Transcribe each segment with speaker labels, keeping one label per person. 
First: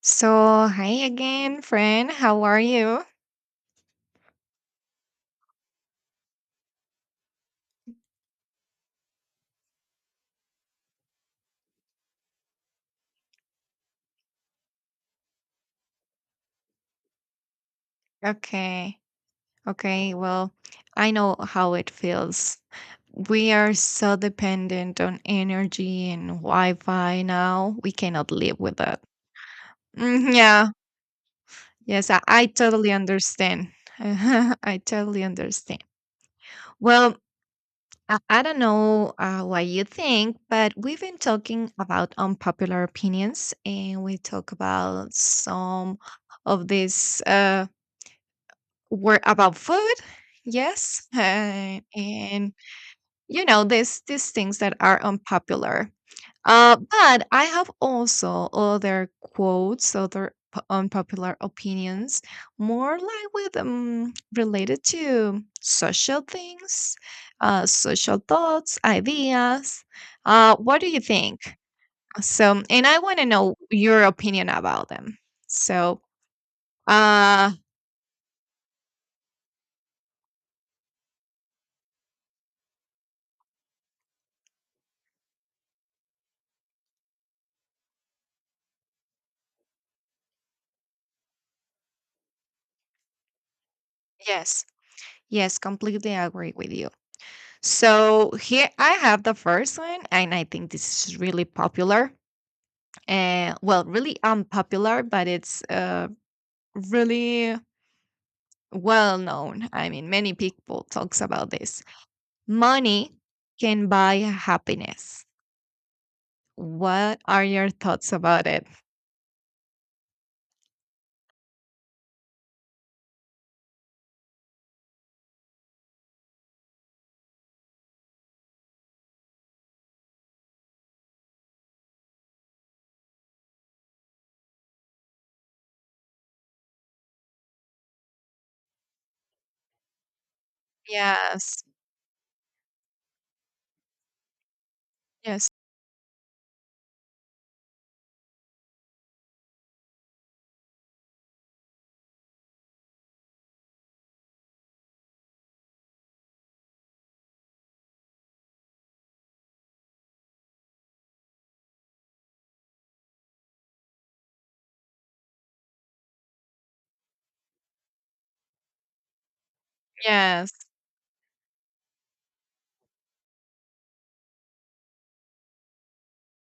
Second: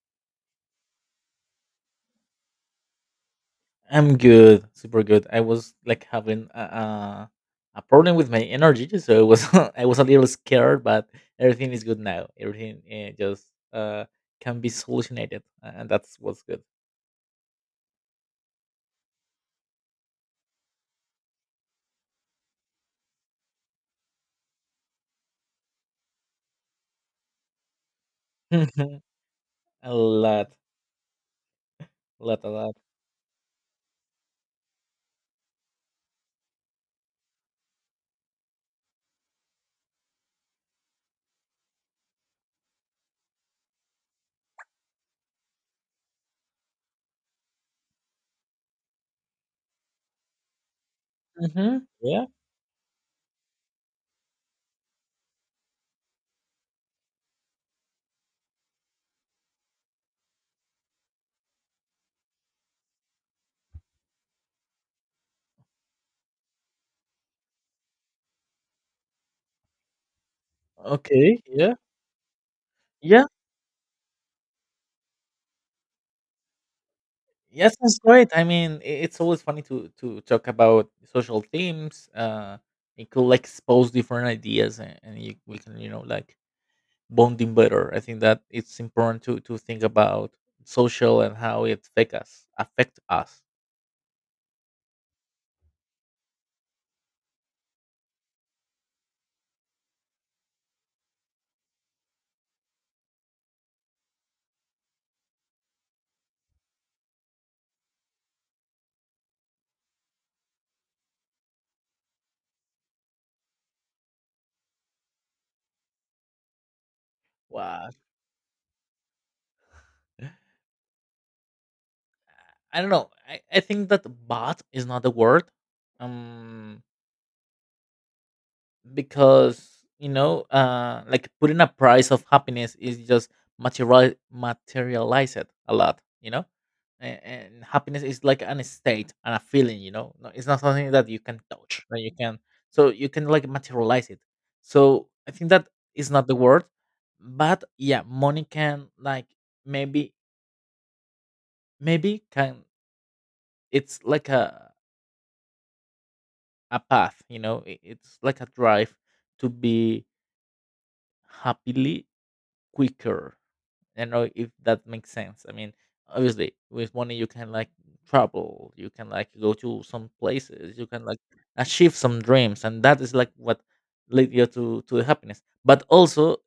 Speaker 1: So, hi again, friend. How are you?
Speaker 2: I'm good, super good. I was like having a problem with my energy, so it was I was a little scared, but everything is good now. Everything just uh, can be solutionated, and that's what's good.
Speaker 1: Okay. Okay. Well, I know how it feels. We are so dependent on energy and Wi Fi now. We cannot live with that.
Speaker 2: a
Speaker 1: Mm,
Speaker 2: lot,
Speaker 1: yeah. Yes, I, I
Speaker 2: a lot.
Speaker 1: totally understand. I totally understand. Well, I don't know what you think, but we've been talking about unpopular opinions and we talk about some of these. Were about food. Yes,
Speaker 2: Yeah.
Speaker 1: and you know these things that are unpopular. But I have also other quotes, unpopular opinions, more like with related to social things, social thoughts, ideas. What do you think?
Speaker 2: Okay. Yeah.
Speaker 1: So, and I want to
Speaker 2: Yeah.
Speaker 1: know your opinion about them. So, uh,
Speaker 2: Yeah. Sounds great. It's always funny to talk about social themes. It could like expose different ideas, and we can like bonding better. I think that it's important to think about social and how it affect us.
Speaker 1: yes, yes, completely agree with you. So here I have the first one, and I think this is really popular. Well, really unpopular, but it's really well known. I mean, many people talks about this. Money can buy happiness. What are your
Speaker 2: Wow.
Speaker 1: thoughts about it?
Speaker 2: I don't know. I think that bot is not the word. Um because like putting a price of happiness is just materialized a lot, you know. And happiness is like an state and a feeling, you know? No, it's not something that you can
Speaker 1: Yes,
Speaker 2: touch, that you can so you can like materialize it, so I think
Speaker 1: yes,
Speaker 2: that is not the word. But yeah, money can like maybe maybe can. It's like a path, you know? It's like a drive to be happily quicker. I don't know if that makes sense. I mean, obviously, with money you can like travel, you can like go to some
Speaker 1: yes,
Speaker 2: places, you can like achieve some dreams, and that is like what lead you to the happiness. But also,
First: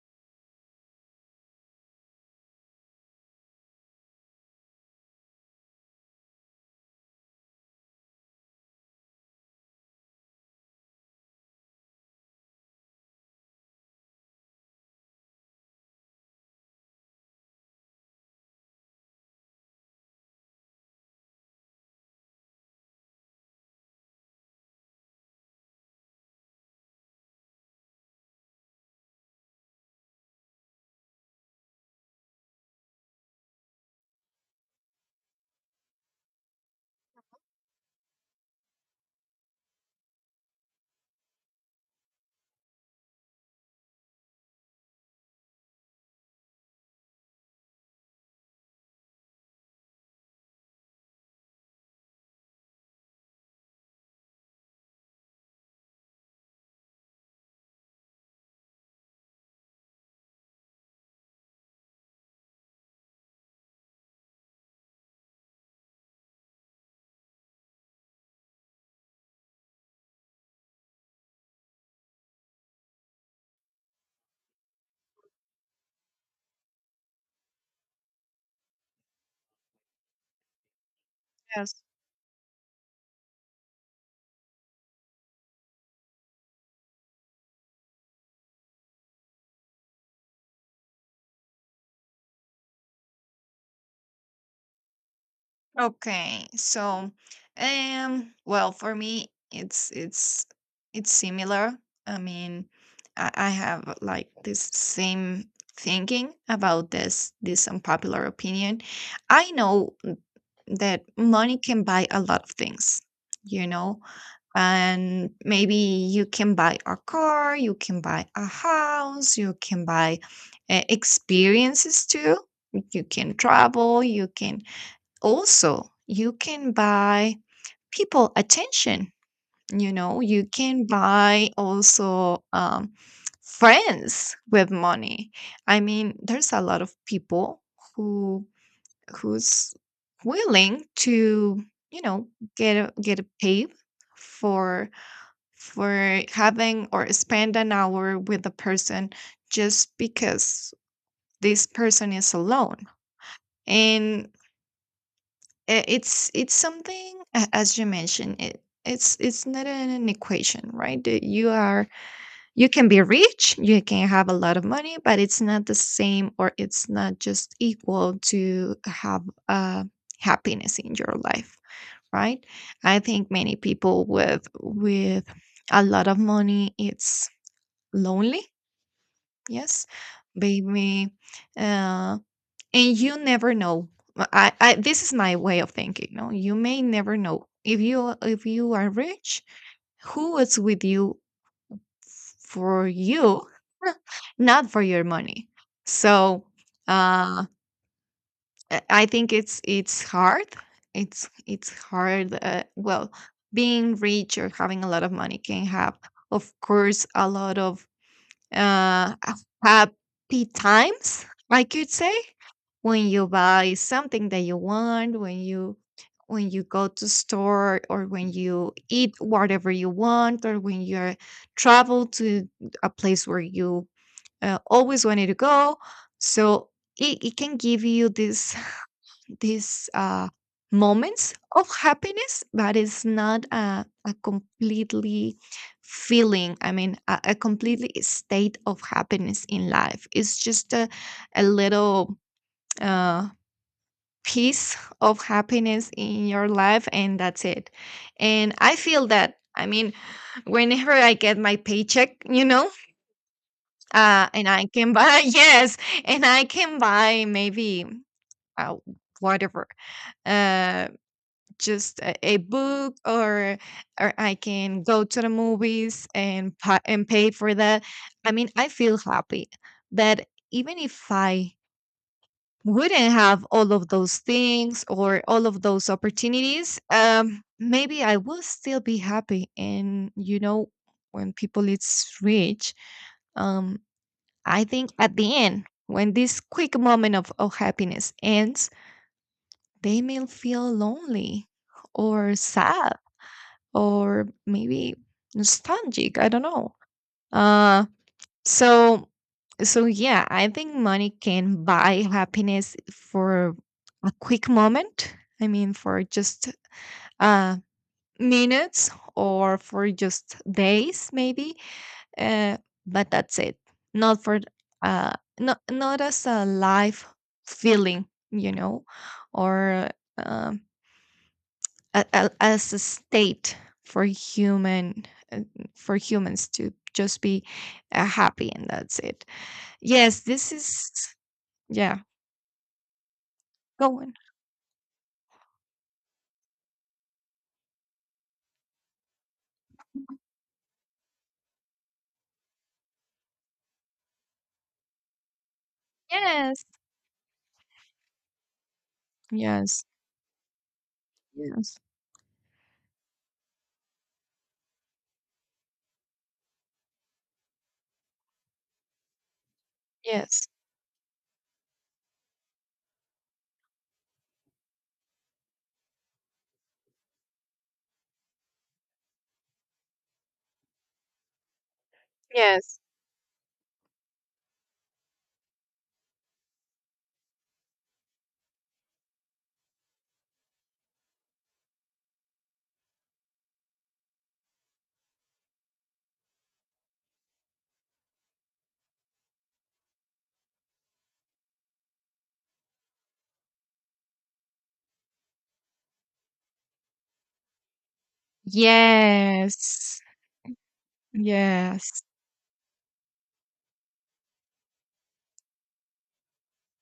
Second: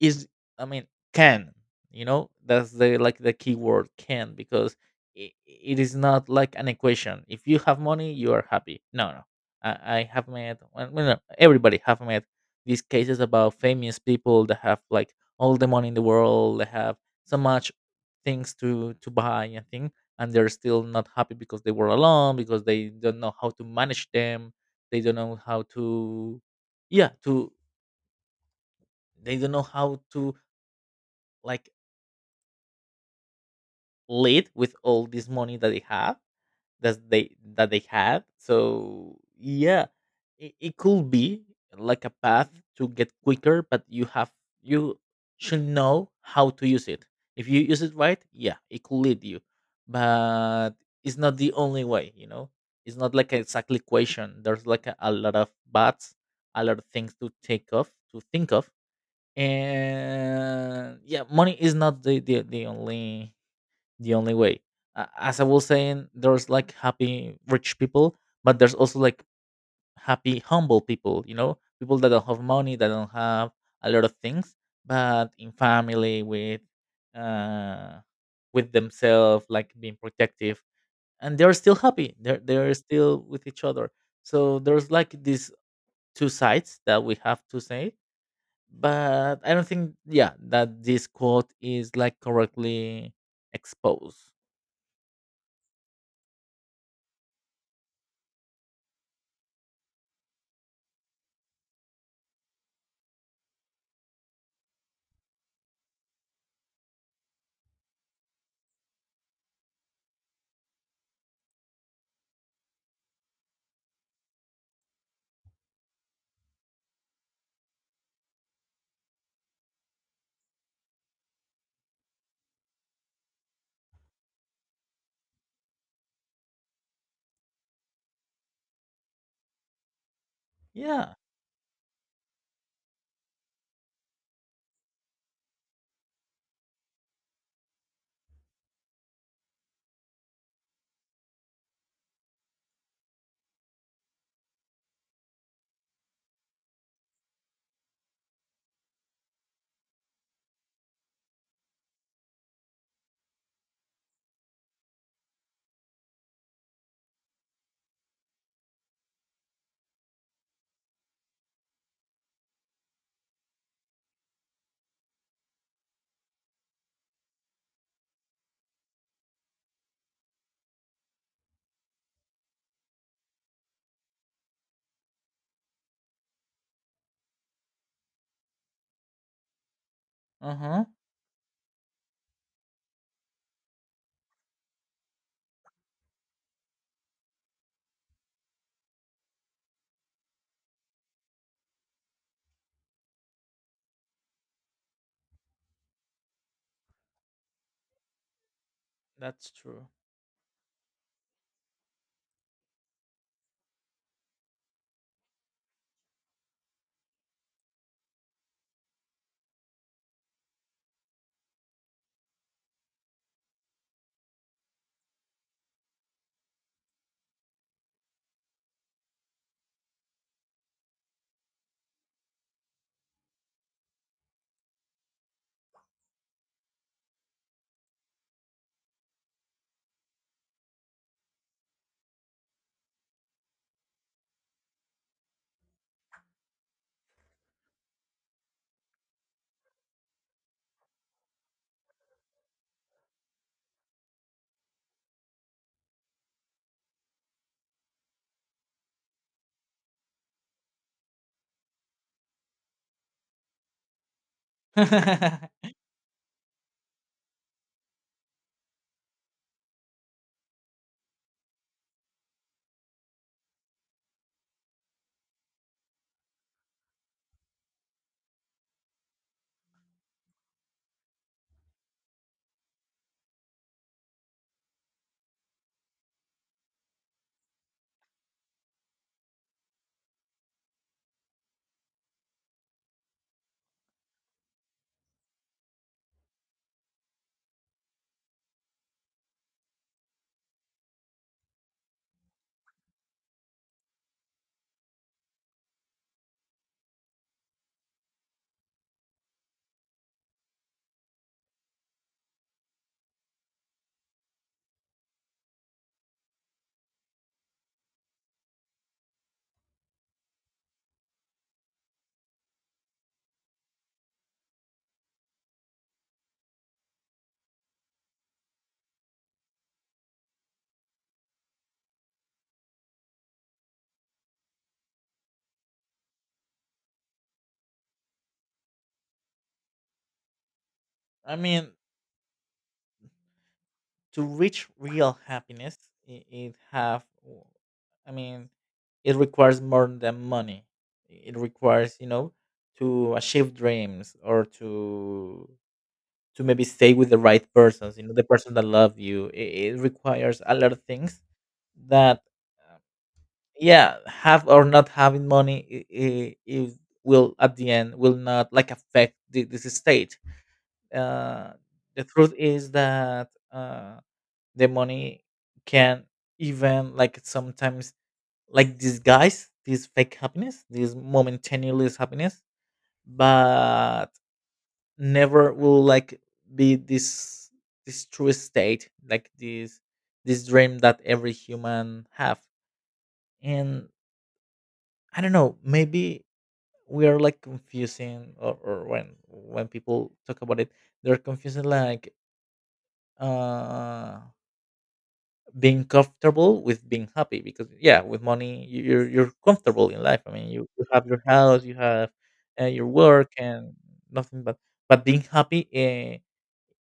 Speaker 2: is, I mean, can, you know, that's the like the key word, can, because it is not like an equation. If you have money, you are happy. No, no, I, I have met, no, everybody have met these cases about famous people that have like all the money in the world, they have so much things to buy and thing, and they're still not happy because they were alone, because they don't know how to manage them, they don't know how to, yeah, to, they don't know how to like lead with all this money that they have, that they had. So yeah, it could be like a path to get quicker, but you have you should know how to use it. If you use it right, yeah, it could lead you, but it's not the only way. You know, it's not like an exact equation. There's like a lot of buts, a lot of things to take off, to think of, and yeah, money is not the only way. As I was saying, there's like happy rich people, but there's also like happy humble people. You know, people that don't have money, that don't have a lot of things, but in family uh, with themselves, like being protective, and they're
Speaker 1: yes.
Speaker 2: still happy. They're still with each other. So there's like these two sides that we have to say. But I don't think, yeah, that this quote is like correctly exposed.
Speaker 1: Okay, so well, for me it's similar. I mean, I have like this same thinking about this unpopular opinion. I know that money can buy a lot of things, you know, and maybe you can buy a car, you can buy a house, you can buy experiences too. You can travel, you can also, you can buy people attention. You know, you can
Speaker 2: Yeah.
Speaker 1: buy also friends with money. I mean, there's a lot of people who who's willing to you know get get a pay for for having or spend an hour with a person just because this person is alone and it's something as you mentioned it's not an equation, right? That you are you can be rich, you can have a lot of money, but it's not the same, or it's not just equal to have happiness in your life, right? I think many people with a lot of money, it's lonely, yes,
Speaker 2: Uh huh.
Speaker 1: maybe, uh, and you never know. I this is my way of thinking, no. You may never know if you are rich, who is with you, for you, not for your money. So uh I think
Speaker 2: That's
Speaker 1: it's
Speaker 2: true.
Speaker 1: hard, it's hard. Well, being rich or having a lot of money can have, of course, a lot of uh happy times, I could say. When you buy something that you want, when you go to store, or when you eat whatever you want, or when you travel to a place where you always wanted to go. So it can give you this this moments of happiness, but it's not a completely feeling. I mean, a completely state of happiness in life. It's just a little. Uh, Piece of happiness in your life, and that's it. And I feel that, I mean, whenever I get my paycheck, you know, and I can buy
Speaker 2: I
Speaker 1: yes, and I can buy maybe uh, whatever, uh just a book, or I can go to the movies and and pay for that. I mean, I feel happy, but even if I wouldn't have all of those things or all of those opportunities, maybe I will still be happy. And you know, when people it's rich, um, I think at the end, when this quick moment of happiness ends, they may feel lonely or sad or maybe nostalgic. I don't know. Uh, so so yeah, I think money can buy happiness for a quick moment. I mean, for just uh minutes or for just days maybe. Uh but that's it. Not for uh not, not as a life feeling, you know, or um as a state for human, uh, for humans to just be happy, and that's it. Yes, this is
Speaker 2: mean,
Speaker 1: yeah, go on.
Speaker 2: to reach real happiness, it have. I mean, it requires more than money. It requires, you know, to achieve dreams or to maybe
Speaker 1: Yes.
Speaker 2: stay with the right persons. You know, the person that love you. It
Speaker 1: Yes,
Speaker 2: requires a lot of things
Speaker 1: yes.
Speaker 2: that, uh, yeah, have or not having money, it will at the end will not like affect this stage.
Speaker 1: Yes.
Speaker 2: uh, the truth is that the money can even like sometimes like disguise this fake happiness, this momentaneous happiness,
Speaker 1: Yes.
Speaker 2: but never will like be this this true state, like this dream that every human have. And I don't know, maybe we are like confusing, or when people talk about it they're confusing like uh being comfortable with being happy, because yeah, with money you're comfortable
Speaker 1: Yes.
Speaker 2: in life. I mean, you have your house, you
Speaker 1: Yes.
Speaker 2: have your work and nothing. But but being happy,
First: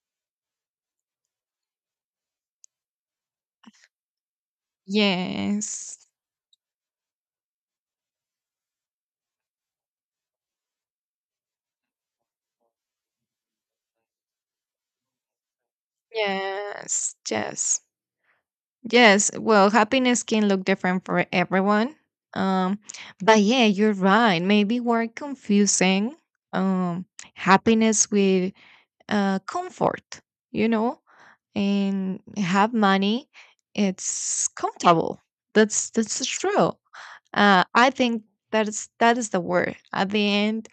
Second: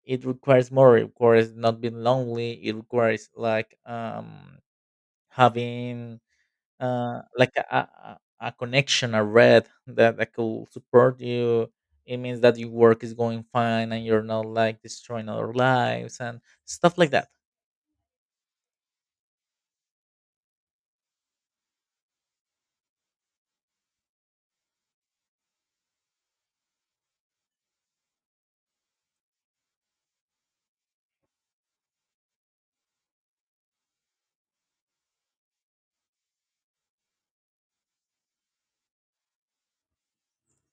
Speaker 2: it requires more, it requires not being lonely, it requires like
Speaker 1: Yes.
Speaker 2: having like a connection, a red that that could support you. It means that your work is going fine and you're not like destroying other lives and stuff like
Speaker 1: Yes.
Speaker 2: that.
Speaker 1: Yes. Yes. Well, happiness can look different for everyone. Um, but yeah, you're right. Maybe we're confusing um happiness with comfort, you know? And have money, it's comfortable. That's true. I think that is the word. At the end,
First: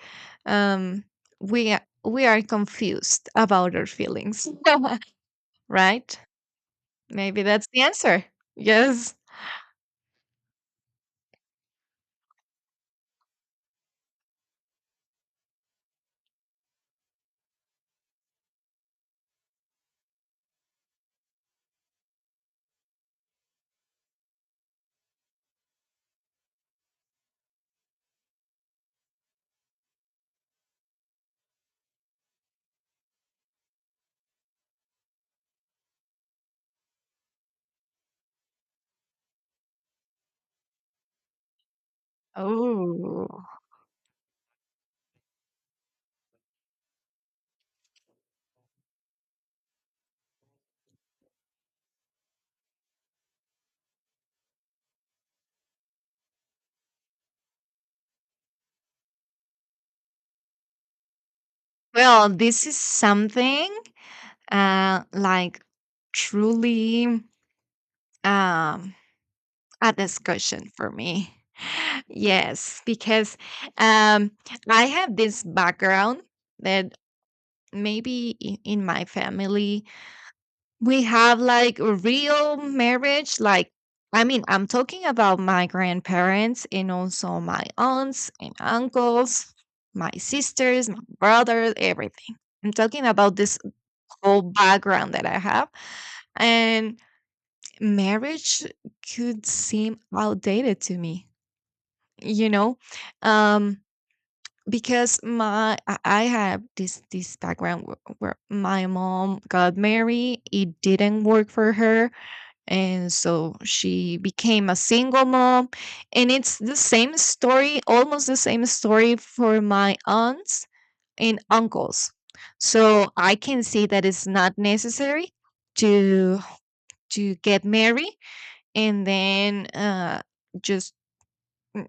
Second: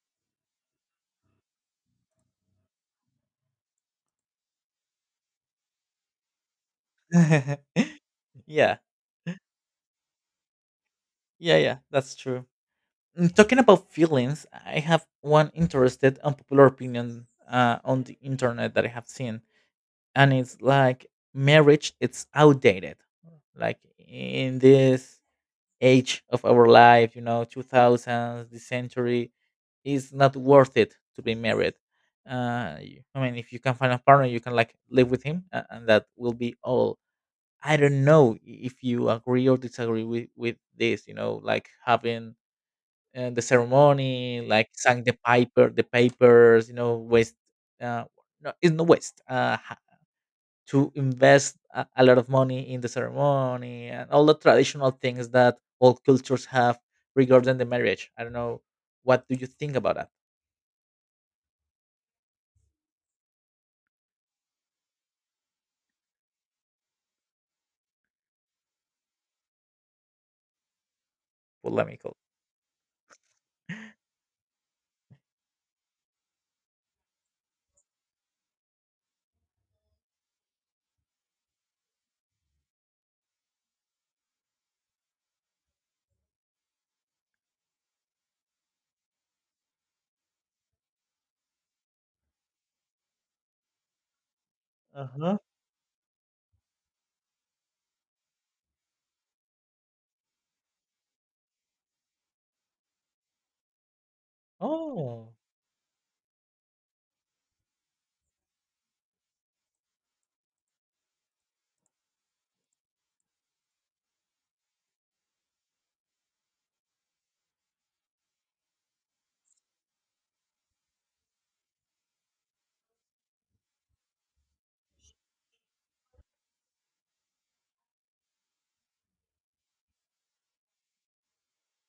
Speaker 1: um, we are confused about our feelings, right? Maybe that's the answer.
Speaker 2: Yeah.
Speaker 1: Yes.
Speaker 2: Yeah, yeah, that's true. Mm, talking about feelings, I have one interested unpopular opinion on the internet that I have seen, and it's like marriage. It's outdated. Like in this age of our life, you know, two thousands, the century, it's not worth it to be married. I mean, if you can find a partner, you can like live with him, and that will be all. I don't know if you agree or disagree with this. You know, like having and the
Speaker 1: Oh.
Speaker 2: ceremony, like sang the piper, the papers, you know, waste. Uh, no, it's no waste. To invest a lot of money in the ceremony and all the traditional things that all cultures have regarding the marriage. I don't know. What do you think about that?
Speaker 1: Well, this is something like truly um, a discussion for me.
Speaker 2: Polemical?
Speaker 1: Yes, because um, I have this background that maybe in my family we have like a real marriage. Like, I mean, I'm talking about my grandparents, and also my aunts and uncles, my sisters, my brothers, everything. I'm talking about this whole
Speaker 2: Uh
Speaker 1: background that
Speaker 2: huh.
Speaker 1: I have. And marriage could seem outdated to me, you know, um, because
Speaker 2: Oh.
Speaker 1: my I have this background where my mom got married, it didn't work for her, and so she became a single mom. And it's the same story, almost the same story, for my aunts and uncles. So I can see that it's not necessary to to get married, and then just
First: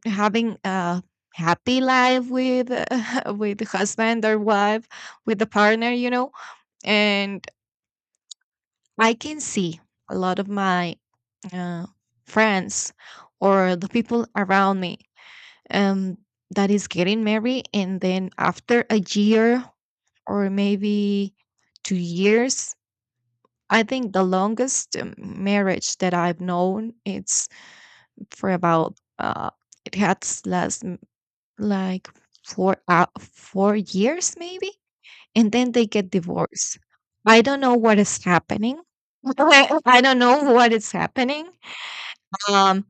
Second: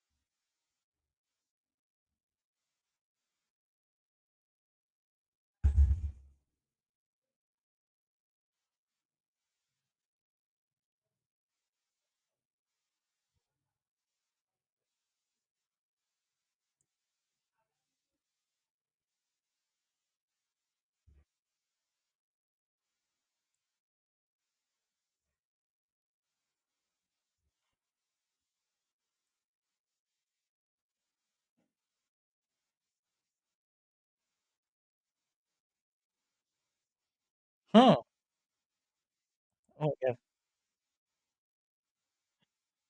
Speaker 1: having a happy life with with husband or wife, with the partner, you know. And I can see a lot of my uh, friends or the people around me, um, that is getting married, and then after a year or maybe 2 years. I think the longest marriage that I've known, it's for about uh it has last like 4 years maybe, and then they get divorced. I don't know
Speaker 2: Huh.
Speaker 1: what is happening.
Speaker 2: Oh
Speaker 1: I
Speaker 2: yeah.
Speaker 1: don't know what is happening, um.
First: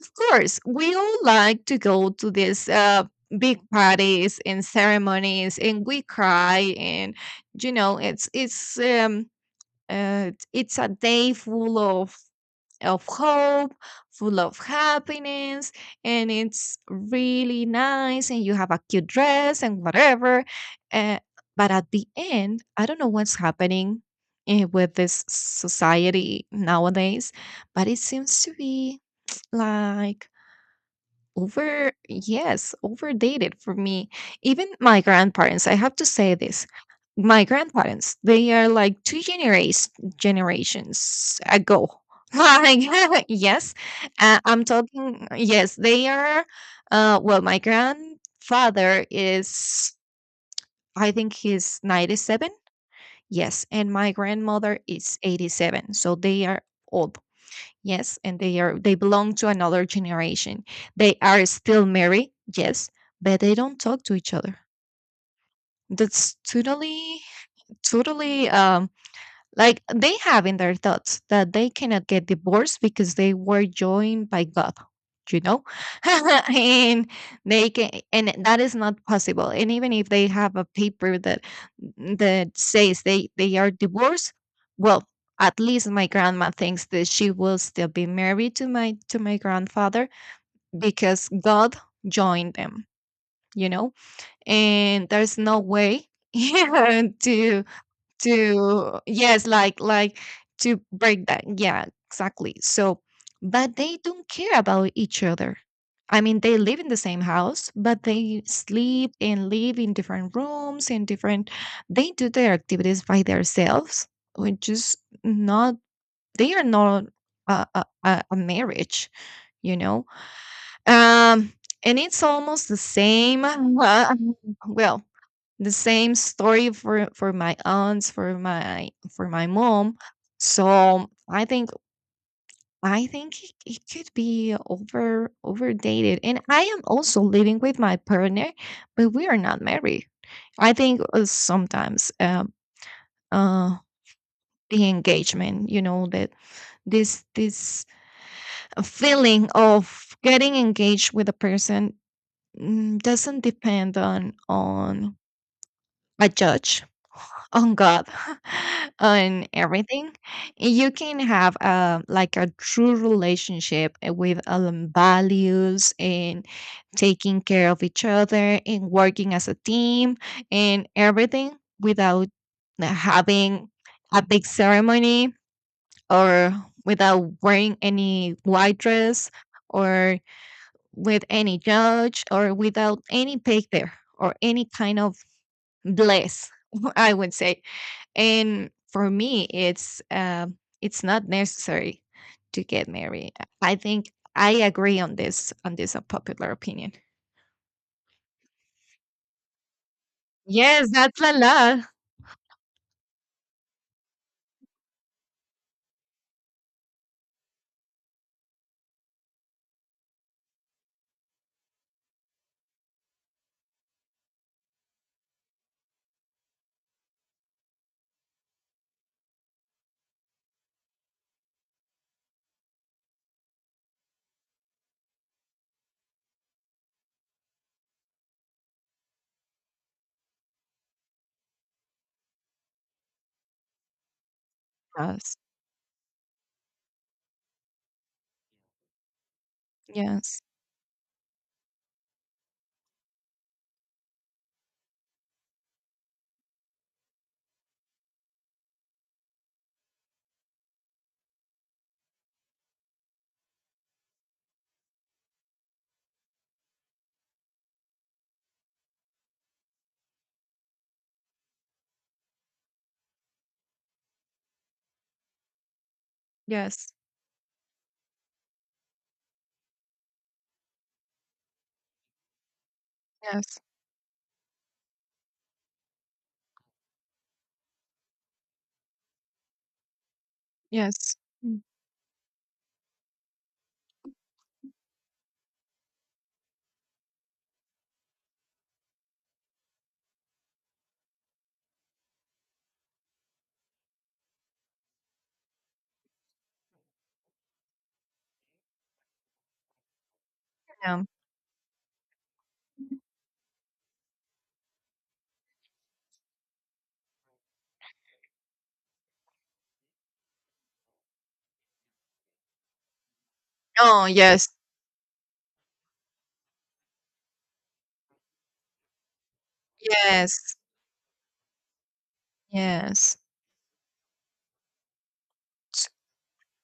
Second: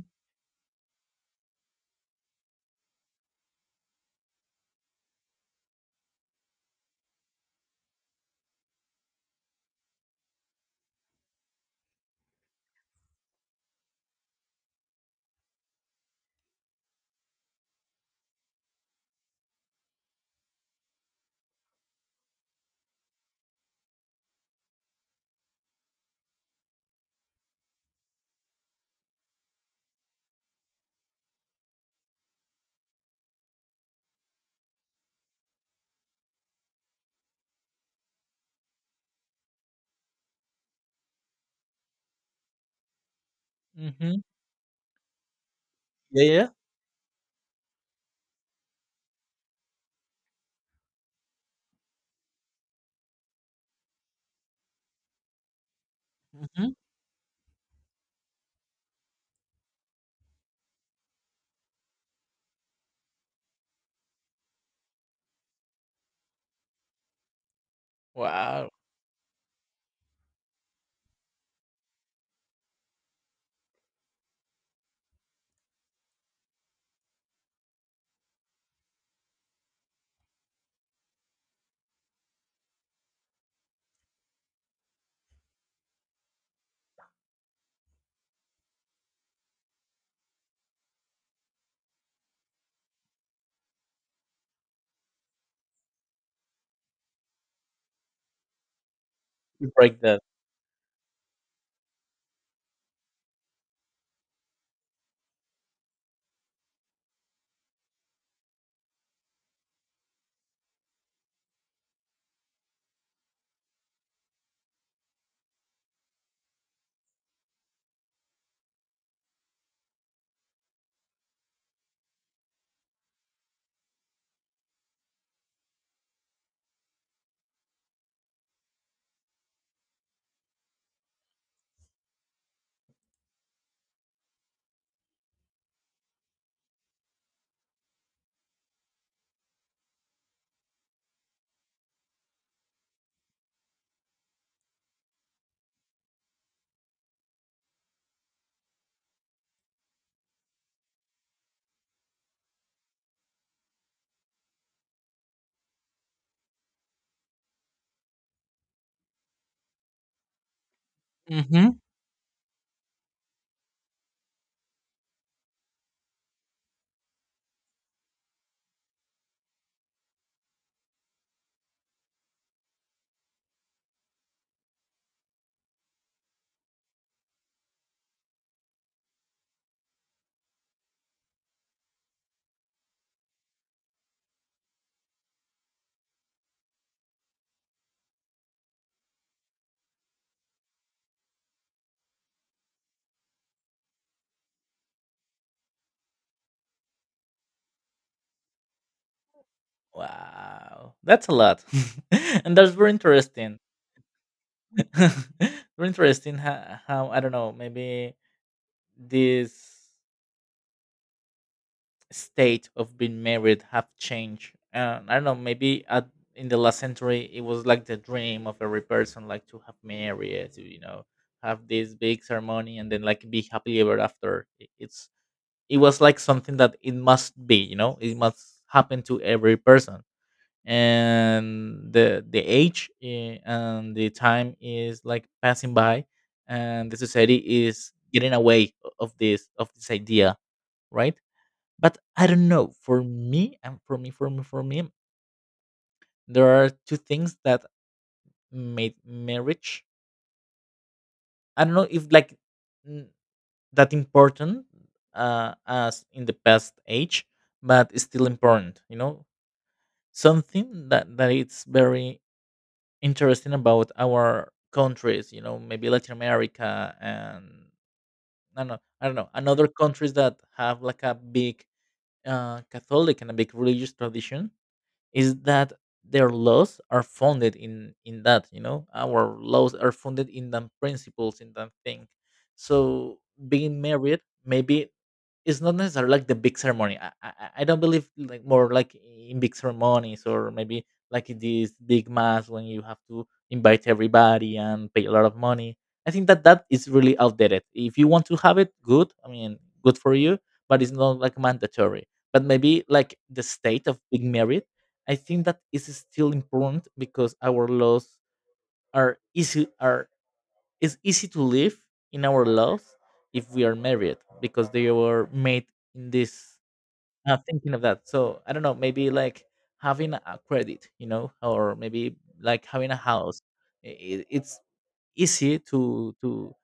Speaker 1: Of course, we all like to go to these big parties and ceremonies, and we cry, and you know, it's um, it's a day full of hope, full of happiness, and it's really nice, and you have a cute dress and whatever. Uh, but at the end, I don't know what's happening, with this society nowadays, but it seems to be like over, yes, overdated for me. Even my grandparents, I have to say this. My grandparents, they are like two generations ago. Like yes,
Speaker 2: Mm-hmm.
Speaker 1: I'm talking. Yes, they
Speaker 2: Yeah.
Speaker 1: are.
Speaker 2: Yeah.
Speaker 1: Well, my grandfather is, I think he's 97. Yes, and my grandmother is 87. So they are
Speaker 2: Mm-hmm.
Speaker 1: old. Yes, and they are they belong to another generation. They are still married, yes, but they don't talk to each other. That's totally totally
Speaker 2: Wow.
Speaker 1: um, like they have in their thoughts that they cannot get divorced because they were joined by God, you know? And they can, and that is not possible. And even if they have a paper that that says they are divorced, well, at least my grandma thinks that she will still be married to my grandfather because God joined them, you know? And there's no way to to yes
Speaker 2: You break
Speaker 1: like
Speaker 2: that.
Speaker 1: to break that, yeah, exactly. So but they don't care about each other. I mean, they live in the same house, but they sleep and live in different rooms, and different they do their activities by themselves, which is not they are not a marriage, you know, um. And it's almost the same well, the same story for my aunts, for my mom. So I think it, it could be over overdated. And I am also living with my partner, but we are not married. I think sometimes uh the engagement, you know, that this feeling of getting engaged with a person, mm, doesn't depend on a judge, on God, on everything. You can have
Speaker 2: Mm-hmm.
Speaker 1: like a true relationship with values and taking care of each other and working as a team and everything without having a big ceremony or without wearing any white dress, or with any judge, or without any paper or any kind of bliss, I would say. And for me, it's not necessary to get married. I think I agree on this unpopular opinion. Yes,
Speaker 2: Wow.
Speaker 1: that's
Speaker 2: That's a
Speaker 1: a
Speaker 2: lot,
Speaker 1: lot.
Speaker 2: and that's very interesting. Very interesting how I don't know, maybe this state of being married have changed. I don't know, maybe at, in the last century it was like the dream of every person, like to have married, to you know have this big ceremony and then like be happily ever after. It's, it was like something that it must be, you know, it must happen to every person. And the age, and the time is like
Speaker 1: Yes,
Speaker 2: passing by and the society is getting away of this idea,
Speaker 1: yes,
Speaker 2: right? But I don't know, for me and for me there are two things that made marriage, I don't know if like n- that important, as in the past age, but it's still important, you know, something that it's very interesting about our countries, you know, maybe Latin
Speaker 1: yes,
Speaker 2: America and I don't know, I don't know another countries that have like a big Catholic and a big
Speaker 1: yes,
Speaker 2: religious tradition is that their laws are founded in that, you know, our laws are founded in them
Speaker 1: yes.
Speaker 2: principles in
Speaker 1: Mm.
Speaker 2: that thing. So being married, maybe it's not necessarily like the big ceremony, I don't believe like more like in big ceremonies, or maybe like in this big mass when you have to invite everybody and pay a lot of money. I think that that is really outdated. If you want to have it, good, I mean, good for you, but it's
Speaker 1: Yeah.
Speaker 2: not like mandatory. But maybe like the state of being married, I think that is still important because our laws are easy, are, it's easy to live in our laws if we are
Speaker 1: Oh,
Speaker 2: married,
Speaker 1: yes,
Speaker 2: because they were made in this thinking of that. So I don't know, maybe like having a
Speaker 1: yes,
Speaker 2: credit, you know, or maybe like having a
Speaker 1: yes,
Speaker 2: house. It's easy
Speaker 1: s-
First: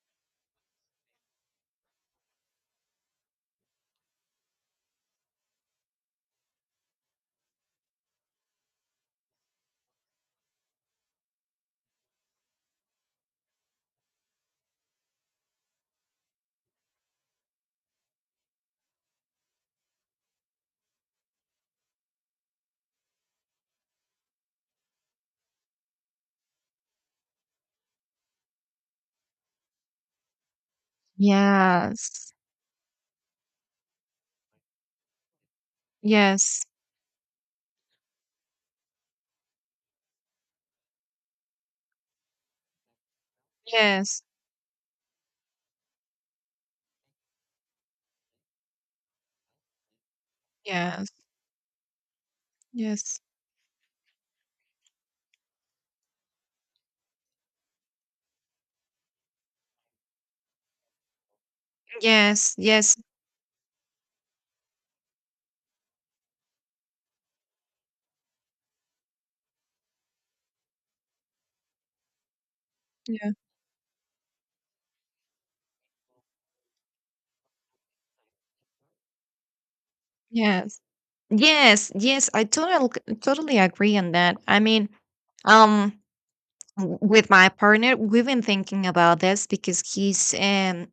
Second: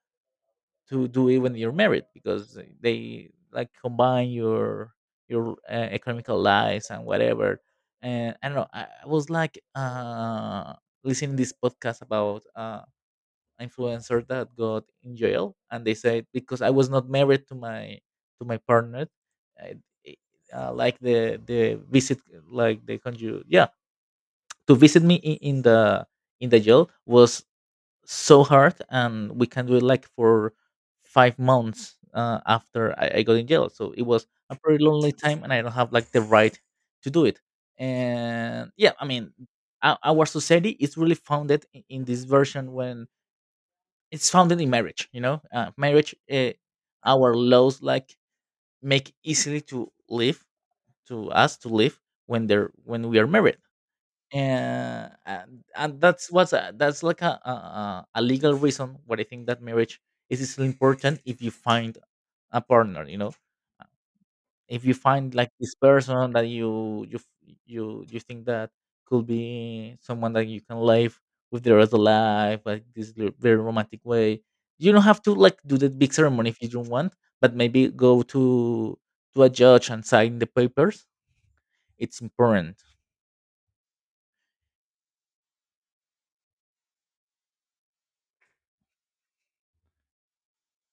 Speaker 2: to do it when you're married because they like combine your economical lives and whatever. And I don't know. I was like listening this podcast about influencer that got in jail, and they said because I was not married to my partner, I, like the visit, like the conju, yeah, to visit me in the jail was so hard, and we can do it like for 5 months
Speaker 1: yes,
Speaker 2: after I got in jail, so it was a pretty lonely time, and I don't have like the right
Speaker 1: yes,
Speaker 2: to do it. And yeah, I mean, our society is really founded in this version when
Speaker 1: yes,
Speaker 2: it's founded in marriage, you know. Marriage Our laws like make easily to live
Speaker 1: yes,
Speaker 2: to us to live when they're when we
Speaker 1: yes,
Speaker 2: are married, and that's that's like a a legal reason what I think, that marriage is still important if you find
Speaker 1: yes,
Speaker 2: a
Speaker 1: yes,
Speaker 2: partner. You know, if you find like this person that you f- you think that could be someone that you can live with the rest of life, like this
Speaker 1: yeah,
Speaker 2: very romantic way. You don't have to like do the big ceremony if you don't want, but maybe go to a judge and sign the
Speaker 1: yes.
Speaker 2: papers.
Speaker 1: Yes,
Speaker 2: It's
Speaker 1: yes, I
Speaker 2: important.
Speaker 1: totally totally agree on that. I mean, um, with my partner, we've been thinking about this because he's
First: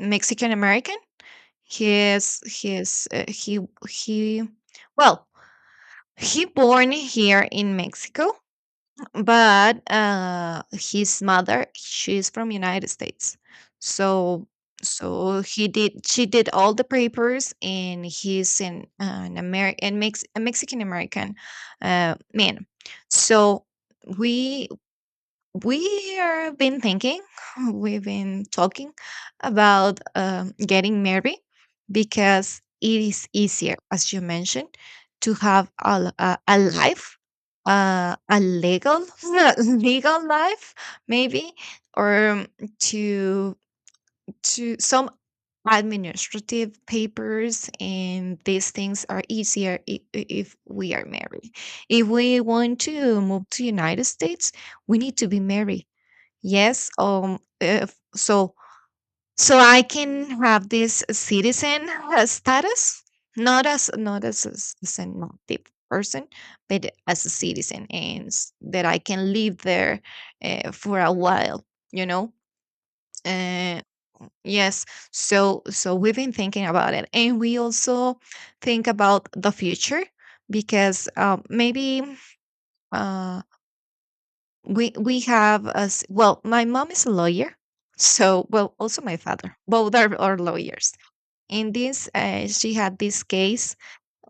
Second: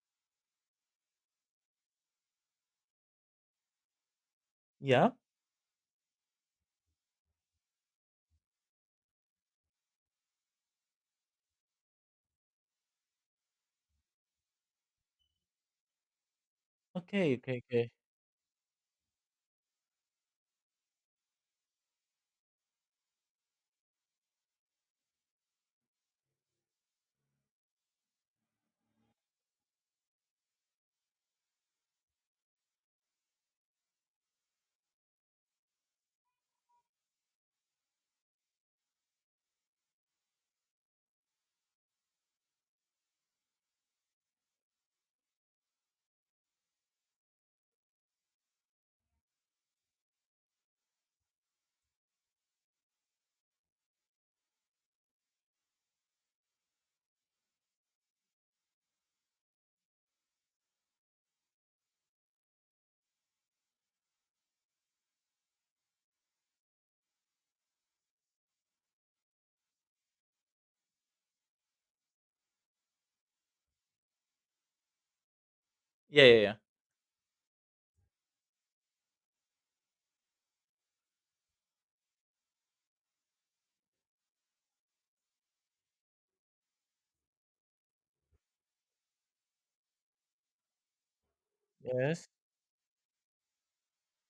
Speaker 1: Mexican American. He he is he
Speaker 2: Yeah.
Speaker 1: well, he born here in Mexico, but, his mother, she's from United States. So so he did she did all the
Speaker 2: Okay.
Speaker 1: papers,
Speaker 2: Okay. Okay.
Speaker 1: and he's an American, Mex a Mexican American, man. So we we have been thinking, we've been talking about getting married because it is easier, as you mentioned, to have a life, a legal legal life, maybe, or to some administrative papers and these things are easier if we are married. If we want to move to United States, we need to be married. Yes. If, so so I can have this citizen status, not as a citizen, not the person, but as a citizen, and that I can live there for a while. You know. Uh, yes. So we've
Speaker 2: Yeah.
Speaker 1: been
Speaker 2: Yeah.
Speaker 1: thinking about it, and we also think about the future because maybe. Uh, we have as well, my mom is a lawyer, so well, also my father. Are lawyers. In this,
Speaker 2: Yes.
Speaker 1: she had this case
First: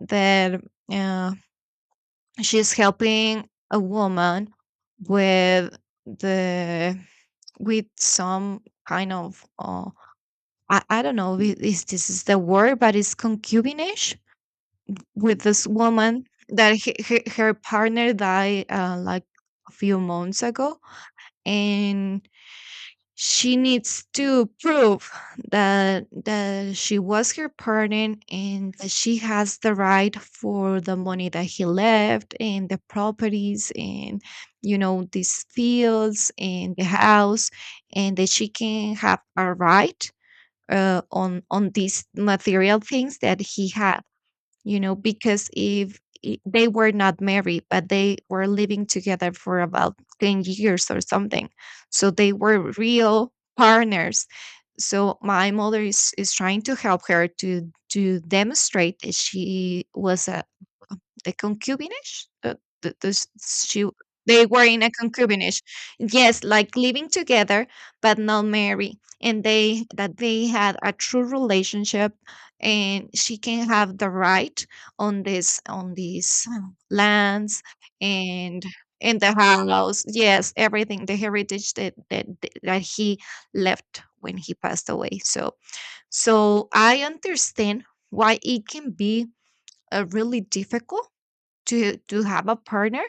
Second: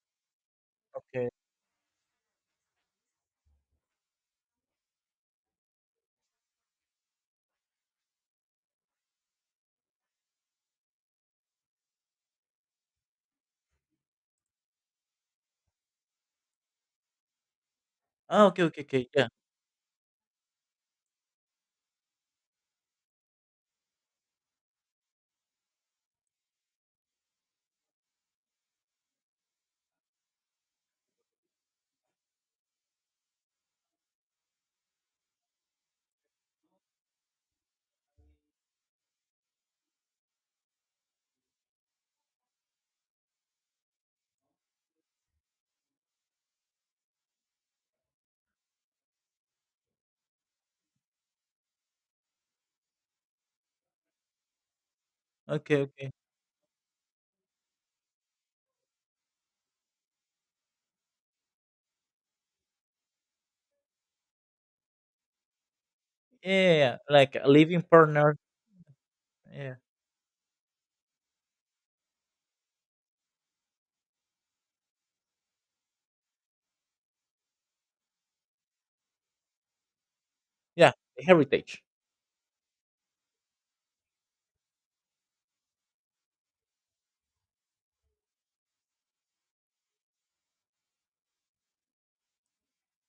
Speaker 1: that
Speaker 2: Okay.
Speaker 1: uh, she's helping a woman with the with some kind of I don't know if this is the word, but it's concubinage with this woman that her partner
Speaker 2: Oh, okay,
Speaker 1: died
Speaker 2: okay, okay.
Speaker 1: like
Speaker 2: Yeah.
Speaker 1: a few months ago, and she needs to prove that she was her parent and that she has the right for the money that he left and the properties and you know these fields and the house and that she can have a right on these material things that he had, you know, because if I- they were not married, but they were living together for about 10 years or something. So they were real partners. So my
Speaker 2: Okay,
Speaker 1: mother
Speaker 2: okay.
Speaker 1: is trying to help her to demonstrate that she was a the concubinage. Uh, th- this- she they were in a concubinage, yes,
Speaker 2: Yeah,
Speaker 1: like
Speaker 2: yeah, yeah,
Speaker 1: living
Speaker 2: like a
Speaker 1: together
Speaker 2: living
Speaker 1: but
Speaker 2: partner.
Speaker 1: not married, and
Speaker 2: Yeah.
Speaker 1: they that they had a true relationship, and she can have the right on these lands and in the house, yes,
Speaker 2: Yeah.
Speaker 1: everything, the heritage
Speaker 2: Heritage.
Speaker 1: that that he left when he passed away. So, so I understand why it can be really difficult to have a partner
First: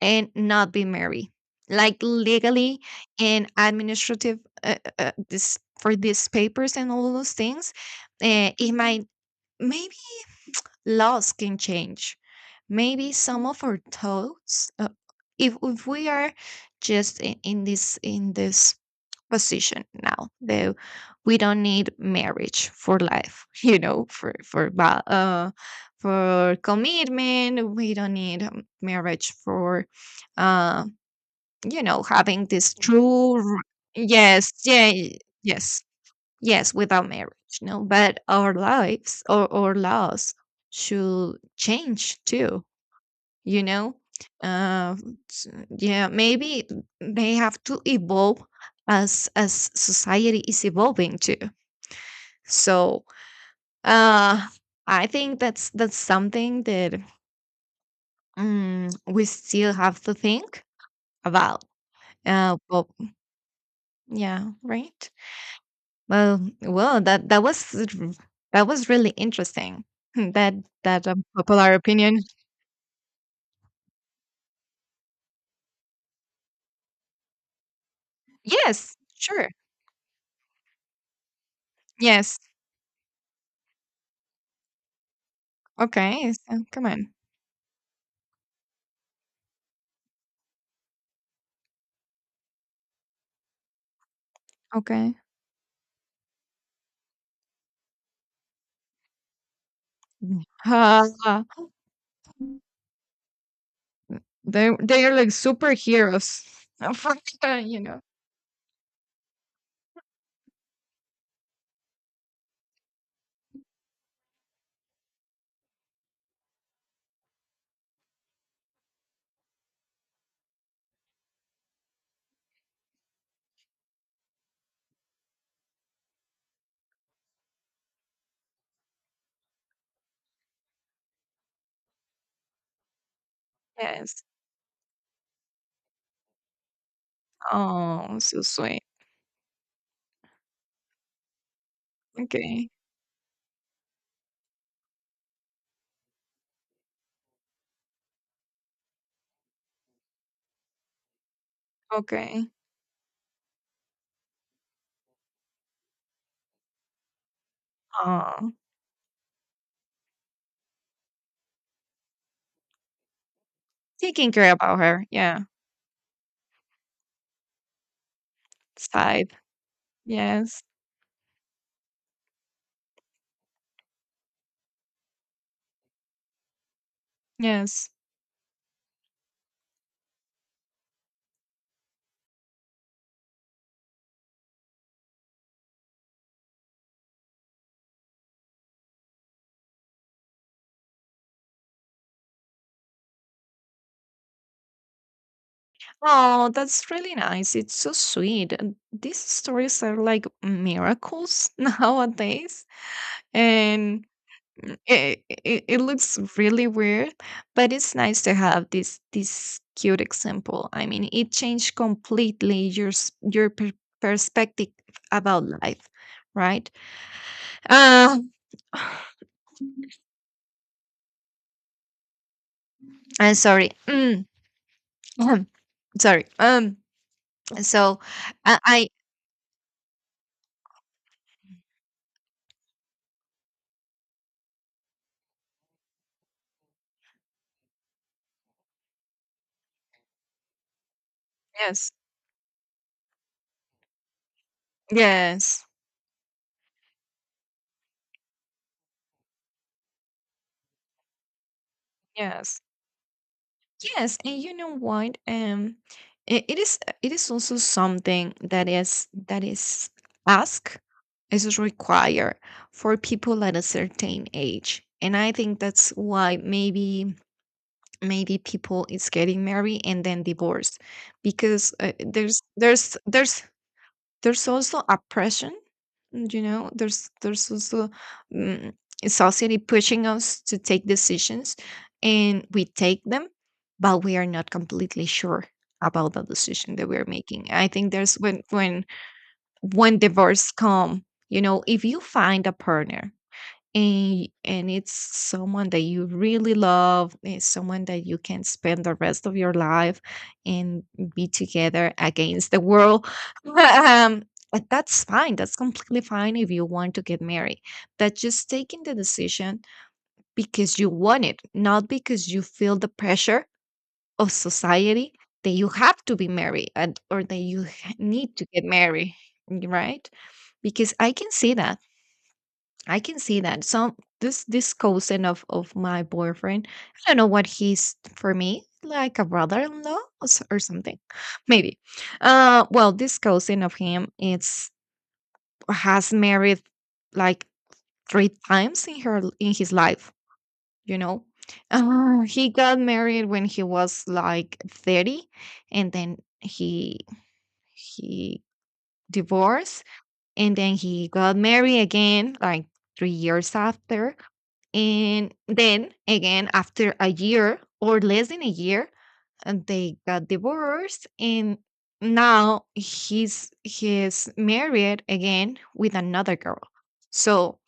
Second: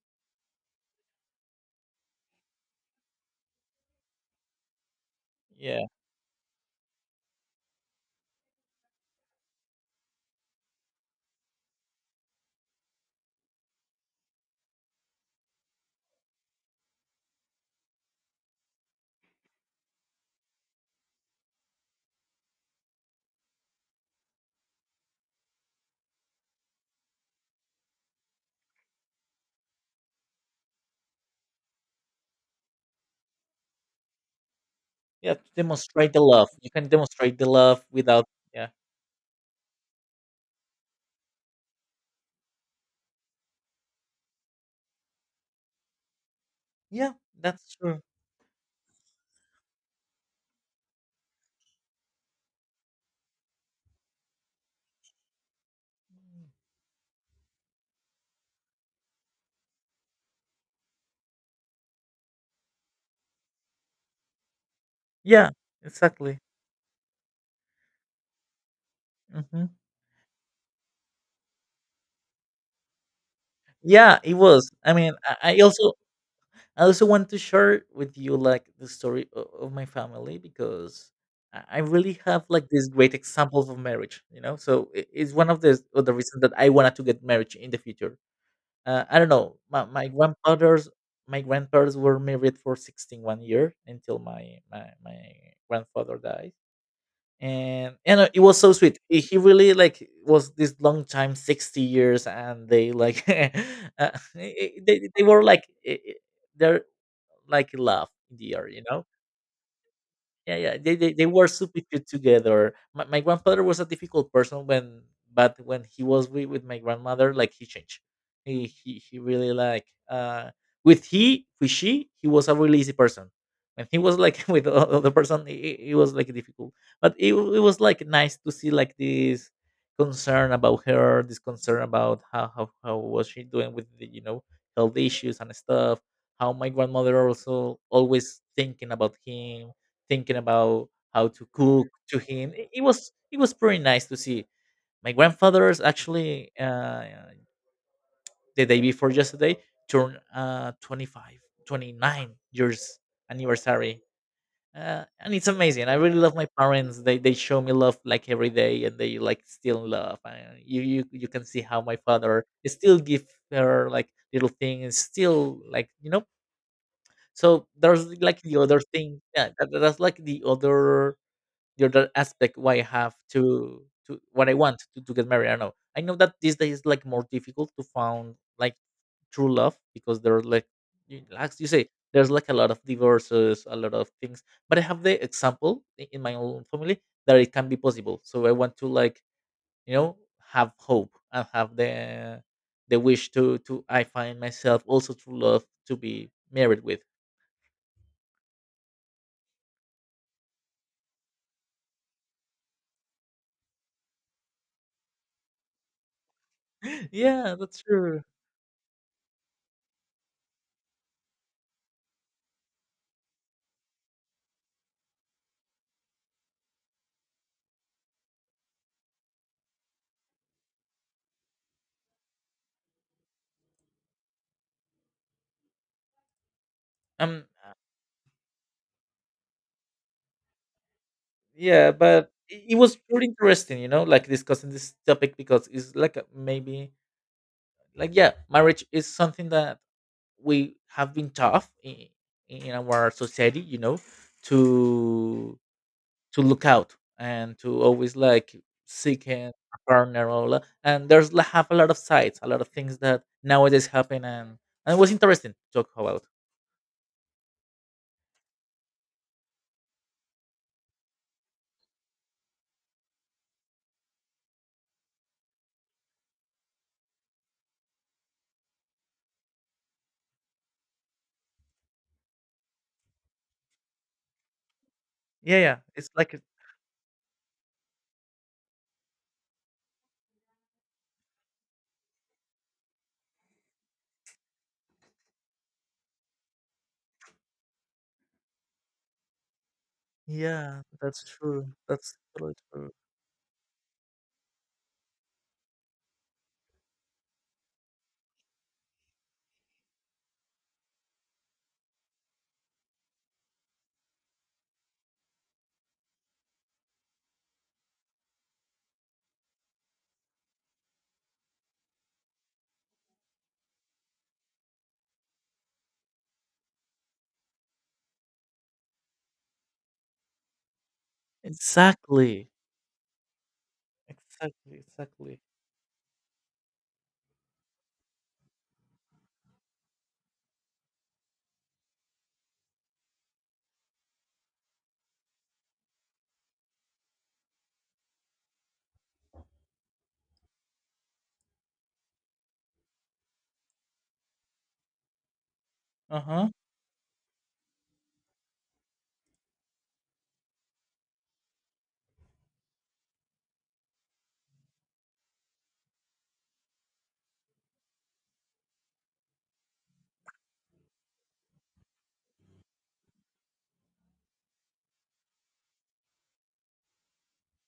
Speaker 1: and not be married, like legally and administrative. This
Speaker 2: Yeah.
Speaker 1: for these papers and all those things, it might, maybe laws can change. Maybe some of our thoughts, if we are just in this position now, though we don't need marriage for life, you know, for commitment we don't need marriage for uh you know having this true yes, yeah,
Speaker 2: Yeah. To
Speaker 1: yes.
Speaker 2: demonstrate the love. You
Speaker 1: Yes,
Speaker 2: can
Speaker 1: without marriage,
Speaker 2: demonstrate the
Speaker 1: no,
Speaker 2: love
Speaker 1: but
Speaker 2: without.
Speaker 1: our
Speaker 2: Yeah.
Speaker 1: lives or our laws should change too, you know. uh s- yeah, maybe
Speaker 2: Yeah.
Speaker 1: they have
Speaker 2: That's
Speaker 1: to
Speaker 2: true.
Speaker 1: evolve as society is evolving too. So uh I think that's something that, mm, we still have to think about. uh well yeah right.
Speaker 2: Yeah. Exactly.
Speaker 1: Well, well, that was really
Speaker 2: Hmm.
Speaker 1: interesting. Hmm, that, that popular opinion.
Speaker 2: Yeah. It was. I mean, I also want to share with you like the
Speaker 1: Yes,
Speaker 2: story
Speaker 1: sure.
Speaker 2: of my family because I really
Speaker 1: Yes,
Speaker 2: have like this great example of marriage. You know, so it's one of the
Speaker 1: okay,
Speaker 2: reasons that
Speaker 1: so
Speaker 2: I
Speaker 1: come
Speaker 2: wanted to
Speaker 1: on.
Speaker 2: get marriage in the future. I don't know. My grandfathers, my grandparents were married for 16 1 year until my my
Speaker 1: Okay.
Speaker 2: my grandfather died. And it was so sweet. He really like was this long
Speaker 1: Ah,
Speaker 2: time, 60 years, and they like
Speaker 1: they
Speaker 2: they,
Speaker 1: are
Speaker 2: they
Speaker 1: like
Speaker 2: were like eh, eh,
Speaker 1: superheroes.
Speaker 2: they're
Speaker 1: For-
Speaker 2: like
Speaker 1: you know.
Speaker 2: love in the air. Yeah, yeah. They were super cute together. My grandfather was a difficult person when, but when he was with my grandmother, like he changed. He really like uh with he with she he was a really easy person. When he was like with the other person, it was like difficult. But it was like nice to see like this concern about her, this concern about how how was she doing with the, you
Speaker 1: Yes.
Speaker 2: know health issues and stuff. How my grandmother also
Speaker 1: Oh,
Speaker 2: always
Speaker 1: so sweet.
Speaker 2: thinking about him, thinking about how to cook to him. It,
Speaker 1: Okay.
Speaker 2: it was it was pretty nice to see. My grandfather's actually the day before yesterday turned twenty-nine
Speaker 1: Okay.
Speaker 2: years anniversary. And it's amazing. I really love my parents. They show me love like every
Speaker 1: Oh,
Speaker 2: day, and they like still love. And you can see how my father still give her like
Speaker 1: taking
Speaker 2: little
Speaker 1: care about
Speaker 2: things,
Speaker 1: her. Yeah.
Speaker 2: still like you know. So there's like the other thing.
Speaker 1: Side.
Speaker 2: Yeah, that's like the
Speaker 1: Yes.
Speaker 2: other, the other aspect why I have to what I want to get married. I don't know. I know that these days like more difficult to
Speaker 1: Yes.
Speaker 2: find like true love because there are like you say there's like a lot of divorces, a lot of things. But I have the example in my own family that it can be possible. So I want to like, you know, have hope and have the wish to I find myself also true love to be
Speaker 1: Oh,
Speaker 2: married
Speaker 1: that's
Speaker 2: with.
Speaker 1: really nice. It's so sweet. And these stories are like miracles nowadays, and mm, it looks really weird,
Speaker 2: yeah,
Speaker 1: but
Speaker 2: that's
Speaker 1: it's nice
Speaker 2: true.
Speaker 1: to have this cute example. I mean, it changed completely your your perspective about life, right? Um, I'm sorry. Mm, sorry.
Speaker 2: Um,
Speaker 1: So, I
Speaker 2: Yeah, but it was pretty interesting, you know, like discussing this topic because it's like maybe like, yeah, marriage is something that we have been taught
Speaker 1: yes,
Speaker 2: in our society, you know, to
Speaker 1: yes,
Speaker 2: to look out and to always like seek a partner or and there's like have a lot of sides, a lot
Speaker 1: yes.
Speaker 2: of things that nowadays
Speaker 1: Yes,
Speaker 2: happen
Speaker 1: and you know
Speaker 2: and it was
Speaker 1: what?
Speaker 2: interesting to talk about.
Speaker 1: It is also something that is asked, is required for people at a certain age, and I think that's why maybe maybe people is getting married and then divorced because there's also oppression
Speaker 2: Yeah, yeah, it's
Speaker 1: and,
Speaker 2: like
Speaker 1: you know, there's also, mm, society pushing us to take decisions, and we take them, but we are not completely sure about the decision that we're making. I think there's when divorce
Speaker 2: yeah,
Speaker 1: come,
Speaker 2: that's
Speaker 1: you know,
Speaker 2: true.
Speaker 1: if you
Speaker 2: That's
Speaker 1: find a
Speaker 2: totally true.
Speaker 1: partner and it's someone that you really love, it's someone that you can spend the rest of your life and be together against the world. um but that's fine. That's completely fine if you want to get married. That's just taking the decision because you want it, not because you feel the pressure of society, that you have to be married, and, or that you need to get married, right? Because I can see that,
Speaker 2: Exactly.
Speaker 1: I can see that. Some, this
Speaker 2: Exactly,
Speaker 1: cousin
Speaker 2: exactly.
Speaker 1: of my boyfriend, I don't know what he's for me, like a brother-in-law or, or something, maybe. Well, this cousin of him, it's has married like three times in her in his life. You know, he got married when he was like 30, and then
Speaker 2: Uh-huh.
Speaker 1: he divorced, and then he got married again like 3 years after, and then again after a year or less than a year, and they got divorced, and now he's married again with another girl. So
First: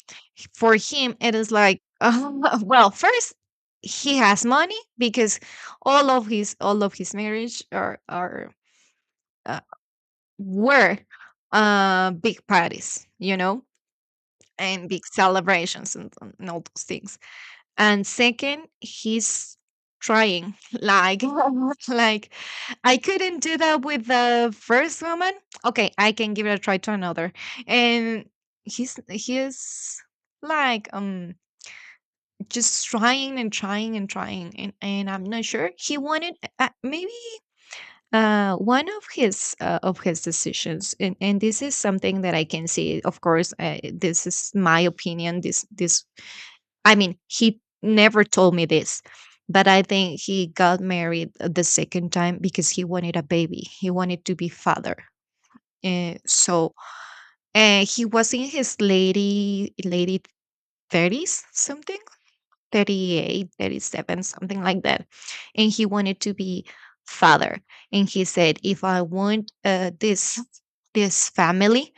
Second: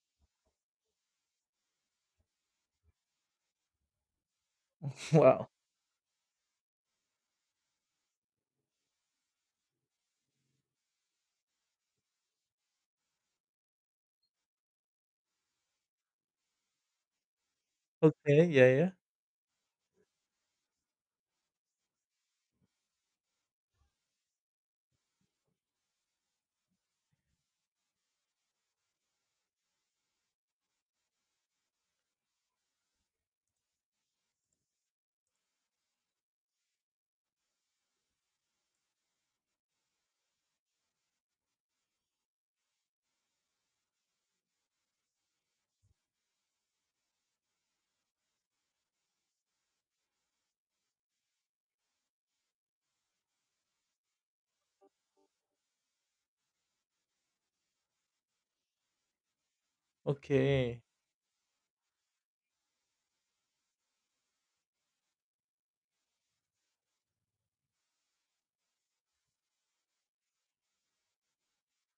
Speaker 1: for him it is like well, first, he has money because
Speaker 2: Wow.
Speaker 1: all of his, all of his marriage are uh, were big parties, you know, and big celebrations, and all those things. And
Speaker 2: Okay,
Speaker 1: second,
Speaker 2: yeah, yeah.
Speaker 1: he's trying, like like, I couldn't do that with the first woman, okay, I can give it a try to another. And he's like, um, just trying and trying and trying, and I'm not sure he wanted, maybe one of his decisions. And this is something that I can see, of course. Uh, this is my opinion. This I mean, he never told me this, but I think he got married the second time because he wanted a baby. He wanted to be father. So he was in his lady
Speaker 2: Okay.
Speaker 1: 30s, something, 38, 37, something like that. And he wanted to be father. And he said, if I want, this this family,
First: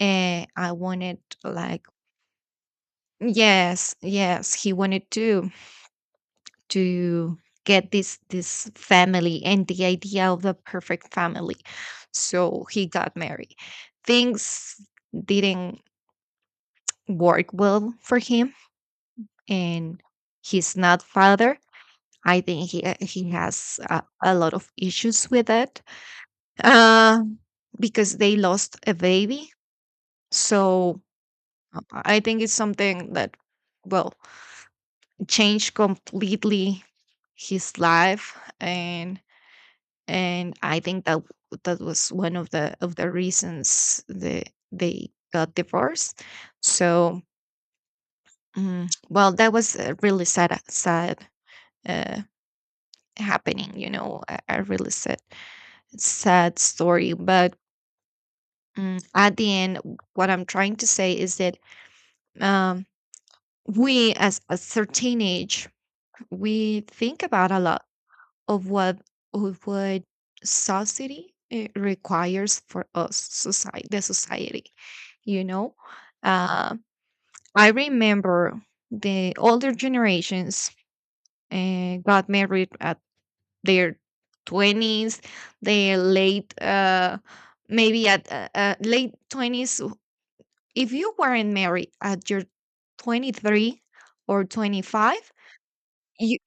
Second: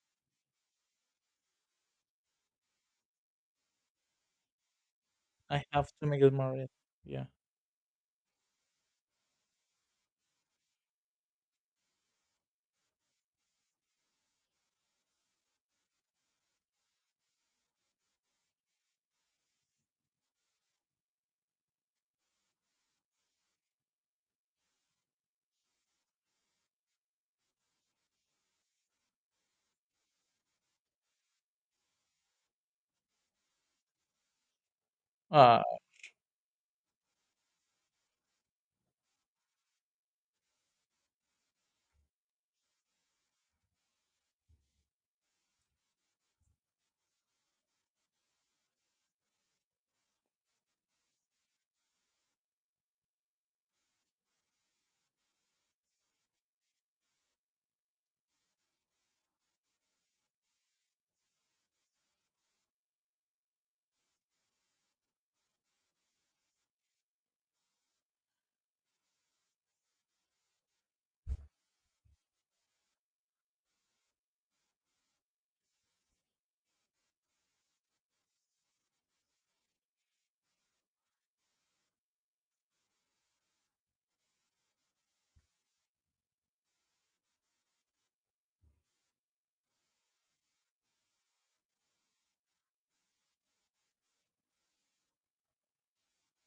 Speaker 1: I wanted like, yes, yes, he wanted
Speaker 2: I have to make it more real. Yeah.
Speaker 1: to get this this family and the idea of the perfect family. So he got married, things didn't work well for him, and he's not father. I think he has a lot of issues with it, uh, because they lost a baby. So I think it's something that, well,
Speaker 2: Uh
Speaker 1: changed completely his life, and I think that that was one of the reasons that they got divorced. So, mm, well, that was a really sad, sad, uh, happening. You know, a really sad, sad story. But, mm, at the end, what I'm trying to say is that, um, we as our teenage, we think about a lot of what of what society requires for us. Society The society, you know, uh, I remember the older generations got married at their 20s, their late maybe at late 20s. If you weren't married at your 23 or 25, you,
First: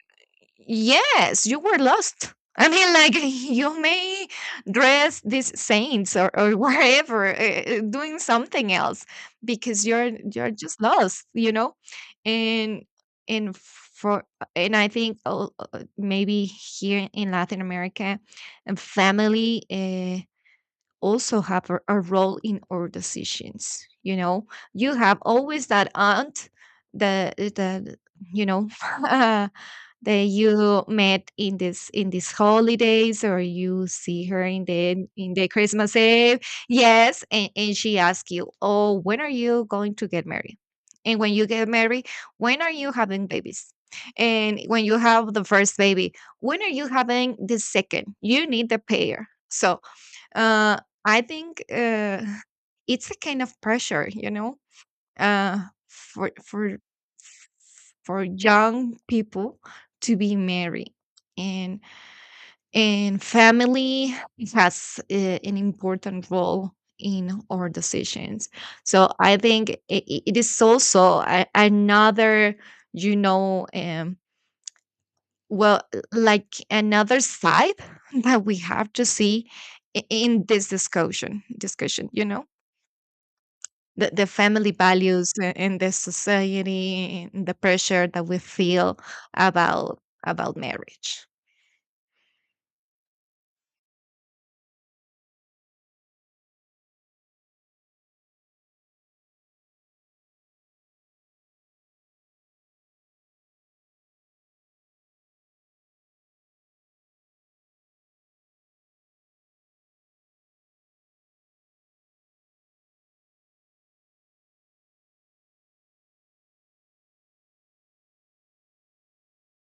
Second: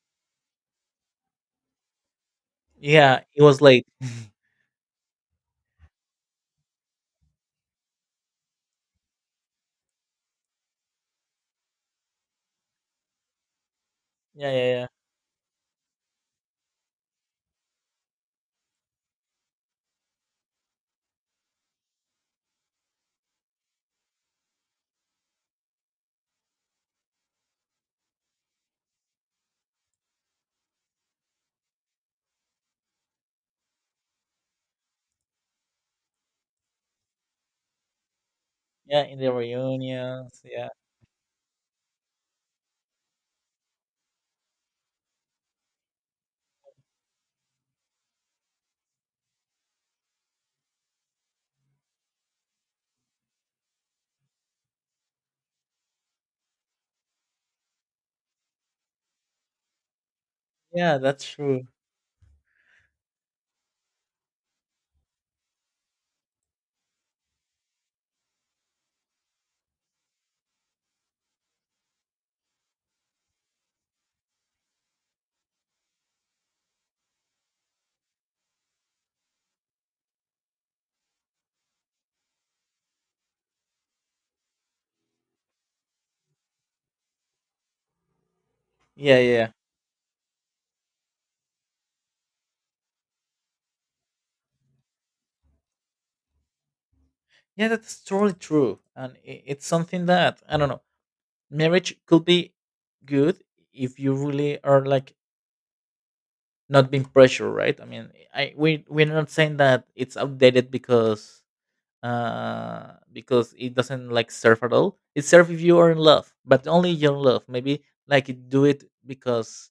Speaker 1: yes, you were lost. I mean, like
Speaker 2: yeah, it was
Speaker 1: you
Speaker 2: late.
Speaker 1: may dress these saints or whatever, doing something else, because you're just lost, you know. And and for,
Speaker 2: Yeah, yeah,
Speaker 1: and
Speaker 2: yeah.
Speaker 1: I think oh, maybe here in Latin America, and family also have a role in our decisions. You know, you have always that aunt, the, you know. That you met in this, in these holidays, or you see her in the Christmas eve. Yes, and she asks you, oh,
Speaker 2: Yeah, in
Speaker 1: when are
Speaker 2: the
Speaker 1: you going to get
Speaker 2: reunions.
Speaker 1: married,
Speaker 2: Yeah.
Speaker 1: and when you get married, when are you having babies, and when you have the first baby, when are you having the second, you need the pair. So uh I think it's a kind of pressure, you know, uh, for for for young people to be married.
Speaker 2: Yeah, that's true.
Speaker 1: and and family has, an important role in our decisions. So I think it, it is also a, another, you know, um, well, like another side that we have to see in this discussion, you know, the family values in the society and the pressure that we feel
Speaker 2: Yeah, yeah. Yeah,
Speaker 1: about about marriage.
Speaker 2: yeah, that's totally true. And I it's something that I don't know. Marriage could be good if you really are like not being pressured, right? I mean, I we're not saying that it's outdated because it doesn't like serve at all. It serves if you are in love, but only your love. Maybe like it do it because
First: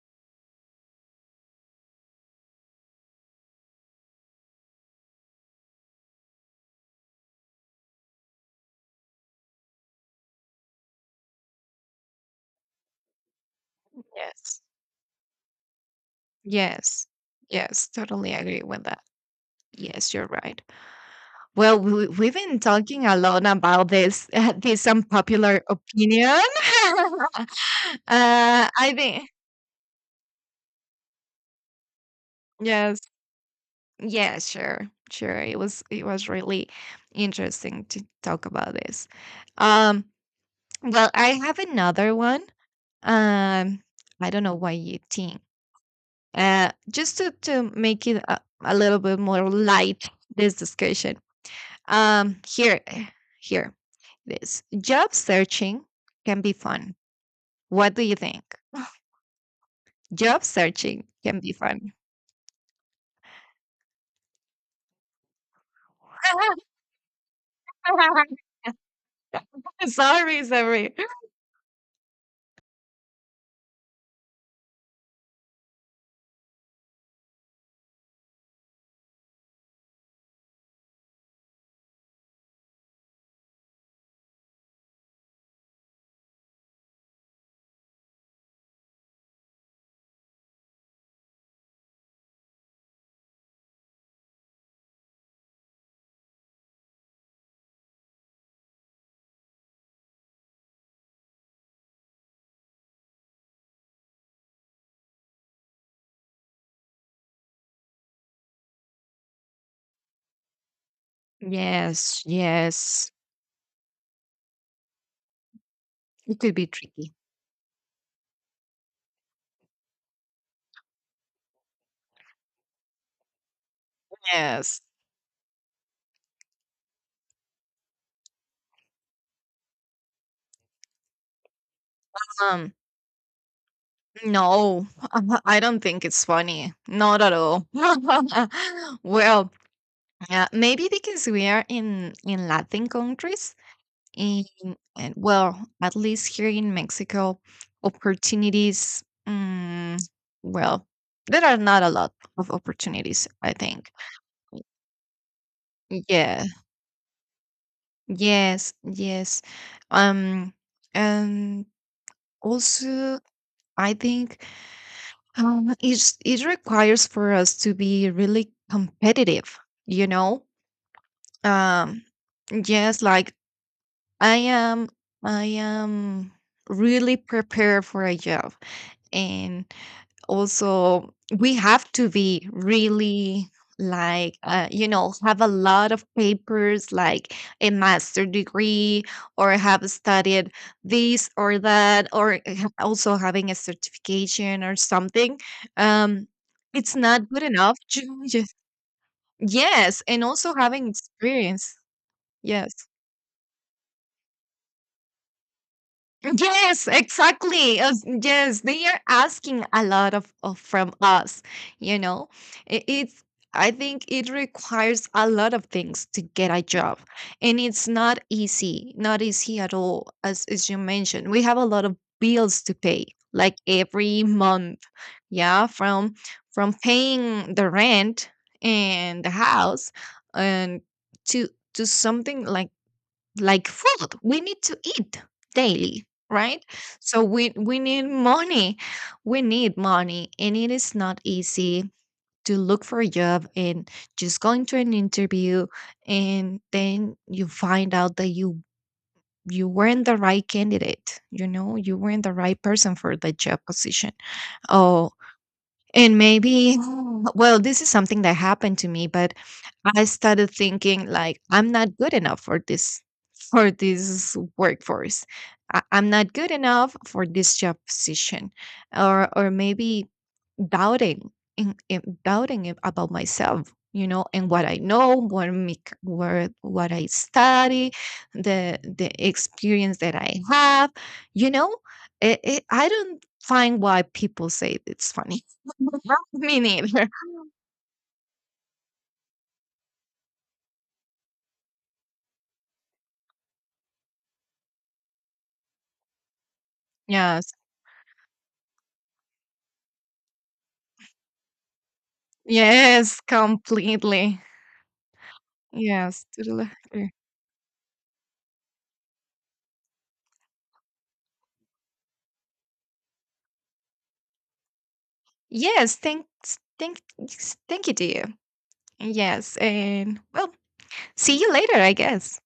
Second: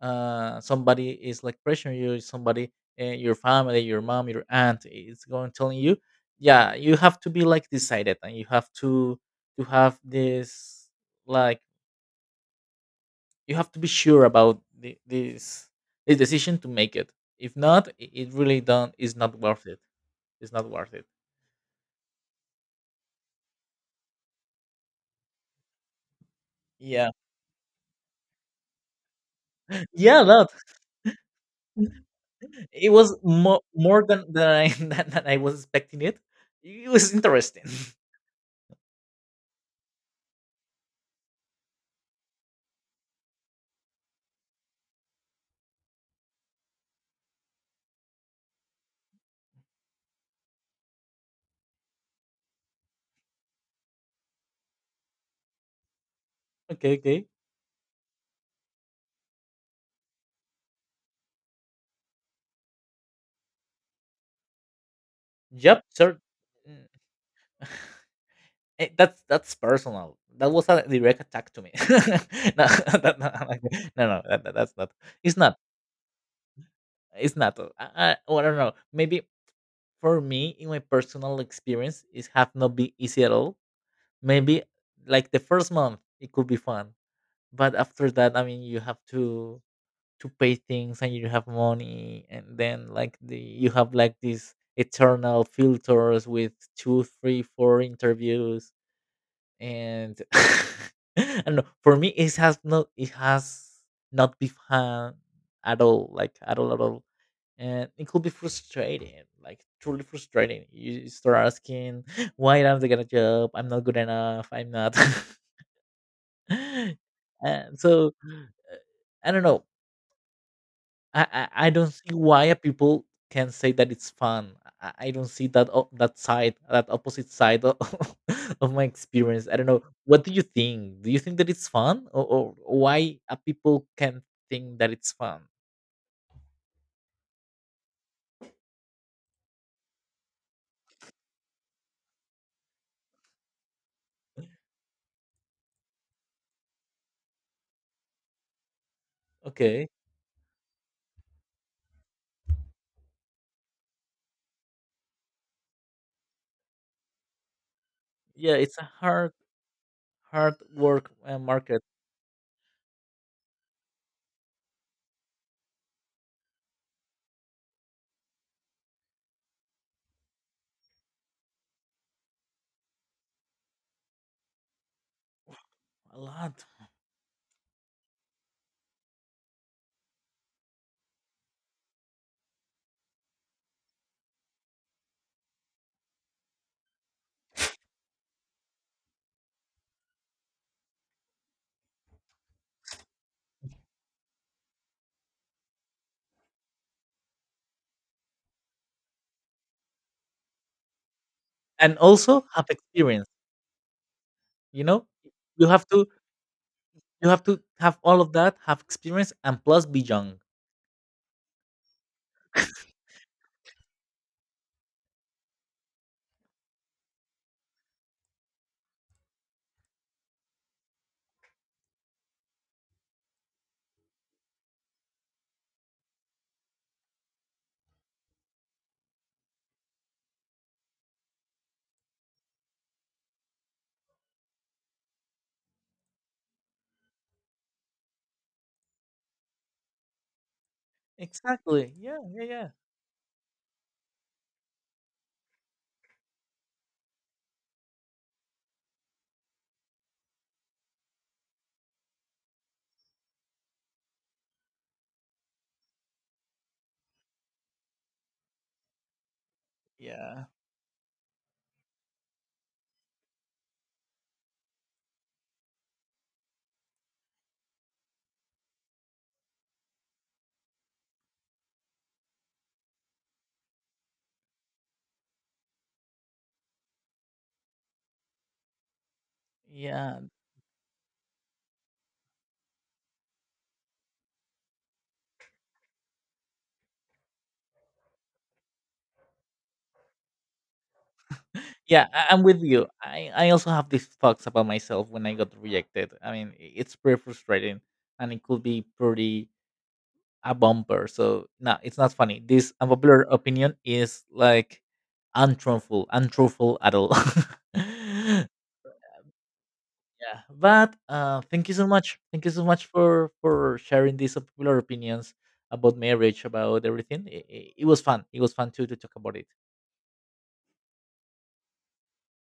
Speaker 2: somebody is like pressuring you, somebody, your family, your mom, your aunt is going telling you, yeah, you have to be like decided, and you have to have this like, you have to be sure about
Speaker 1: Yes,
Speaker 2: this this decision to make
Speaker 1: yes,
Speaker 2: it. If not,
Speaker 1: yes,
Speaker 2: it
Speaker 1: totally
Speaker 2: really
Speaker 1: agree with
Speaker 2: don't
Speaker 1: that.
Speaker 2: is not worth it.
Speaker 1: Yes, you're
Speaker 2: It's
Speaker 1: right.
Speaker 2: not worth it.
Speaker 1: Well, we've been talking a lot about this, this unpopular opinion.
Speaker 2: Yeah,
Speaker 1: I think
Speaker 2: yeah, that. It
Speaker 1: yes
Speaker 2: was more
Speaker 1: Yeah,
Speaker 2: than I
Speaker 1: sure,
Speaker 2: than I
Speaker 1: sure.
Speaker 2: was
Speaker 1: It was,
Speaker 2: expecting
Speaker 1: it
Speaker 2: it.
Speaker 1: was really
Speaker 2: It was interesting.
Speaker 1: interesting to talk about this. Um, well, I have another one. Um, I don't know what you think. Just to make it a little bit more light, this discussion. Here, here, this job searching can be fun.
Speaker 2: Okay, okay.
Speaker 1: What do you think? Job searching can be fun.
Speaker 2: Yep, sir. Mm, that's personal.
Speaker 1: Sorry,
Speaker 2: That was a
Speaker 1: sorry.
Speaker 2: direct attack to me. no, no, I'm like, no, no, that, that's not. It's not. It's not. I, well, I don't know. Maybe for me, in my personal experience, it have not been easy at all. Maybe like the first month, it could be fun, but after that, I mean, you have to pay things and you have money and then like the you have like these eternal filters with 2, 3, 4 interviews and I don't know. For me, it has not been fun at all, like at all, and it could be frustrating, like truly frustrating. You start asking,
Speaker 1: Yes,
Speaker 2: "Why did I not get a
Speaker 1: yes,
Speaker 2: job? I'm not good enough. I'm not."
Speaker 1: it could be
Speaker 2: and
Speaker 1: tricky.
Speaker 2: so uh, I don't know. I don't see why a people can say that it's fun.
Speaker 1: Yes.
Speaker 2: I don't see that o that side, that opposite side of, of my experience. I don't know. What do you think? Do you think that it's fun, or
Speaker 1: Um,
Speaker 2: why a people can think
Speaker 1: no,
Speaker 2: that it's fun?
Speaker 1: I don't think it's funny. Not at all. Well, yeah, maybe because we are in Latin countries, in, and well, at least here in Mexico, opportunities.
Speaker 2: Okay,
Speaker 1: Well, there are not a lot of opportunities, I think. Yeah.
Speaker 2: yeah,
Speaker 1: Yes.
Speaker 2: it's a
Speaker 1: Yes. Um.
Speaker 2: hard work
Speaker 1: And
Speaker 2: market.
Speaker 1: also, I think, um, it's, it requires for us to be really competitive, you know? Um, yes, like I am, I
Speaker 2: A
Speaker 1: am
Speaker 2: lot,
Speaker 1: really prepared for a job, and also we have to be really like, you know, have a lot of papers, like a master degree, or have studied this or that, or also having a certification or something. Um, it's not good enough to just, yes, and also having experience.
Speaker 2: and also have
Speaker 1: Yes.
Speaker 2: experience. You know, you have to
Speaker 1: Yes,
Speaker 2: you have to
Speaker 1: exactly.
Speaker 2: have
Speaker 1: Yes,
Speaker 2: all of that,
Speaker 1: yes,
Speaker 2: have
Speaker 1: they are
Speaker 2: experience, and
Speaker 1: asking a
Speaker 2: plus be
Speaker 1: lot
Speaker 2: young.
Speaker 1: of from us, you know. It, it's, I think it requires a lot of things to get a job. And it's not easy, not easy at all, as you mentioned. We have a lot of bills to pay, like every month. Yeah, from paying the rent and the house, and to to something like food. We need to eat daily, right? So we need money. We need money, and it is not easy
Speaker 2: Exactly. Yeah. Yeah.
Speaker 1: to
Speaker 2: Yeah.
Speaker 1: look for a job and just going to an interview, and then you find out that you weren't the right candidate, you know, you weren't the right person for the job position. Oh, and maybe, well, this is something that happened to me, but I
Speaker 2: Yeah.
Speaker 1: started thinking, like, I'm not good enough for this, for this workforce. I, I'm not good enough for this job position, or maybe doubting in doubting about myself. You know, and what I know, what make, what I study, the experience that
Speaker 2: Yeah.
Speaker 1: I have. You know, it, I don't find why people say it's funny. Me neither.
Speaker 2: Yeah, I'm with you. I also have these thoughts about myself when I got rejected. I mean, it's pretty
Speaker 1: Yes,
Speaker 2: frustrating and it could be pretty a bumper. So, no, it's not funny. This
Speaker 1: yes,
Speaker 2: unpopular opinion is
Speaker 1: completely.
Speaker 2: like untruthful,
Speaker 1: Yes, totally
Speaker 2: untruthful at all.
Speaker 1: agree.
Speaker 2: yeah, but thank you so much. Thank you so much for sharing these unpopular opinions
Speaker 1: Yes,
Speaker 2: about marriage,
Speaker 1: thanks,
Speaker 2: about everything. It
Speaker 1: thank you
Speaker 2: was
Speaker 1: to
Speaker 2: fun.
Speaker 1: you.
Speaker 2: It was fun too to talk about it.
Speaker 1: Yes, and well, see you later, I guess.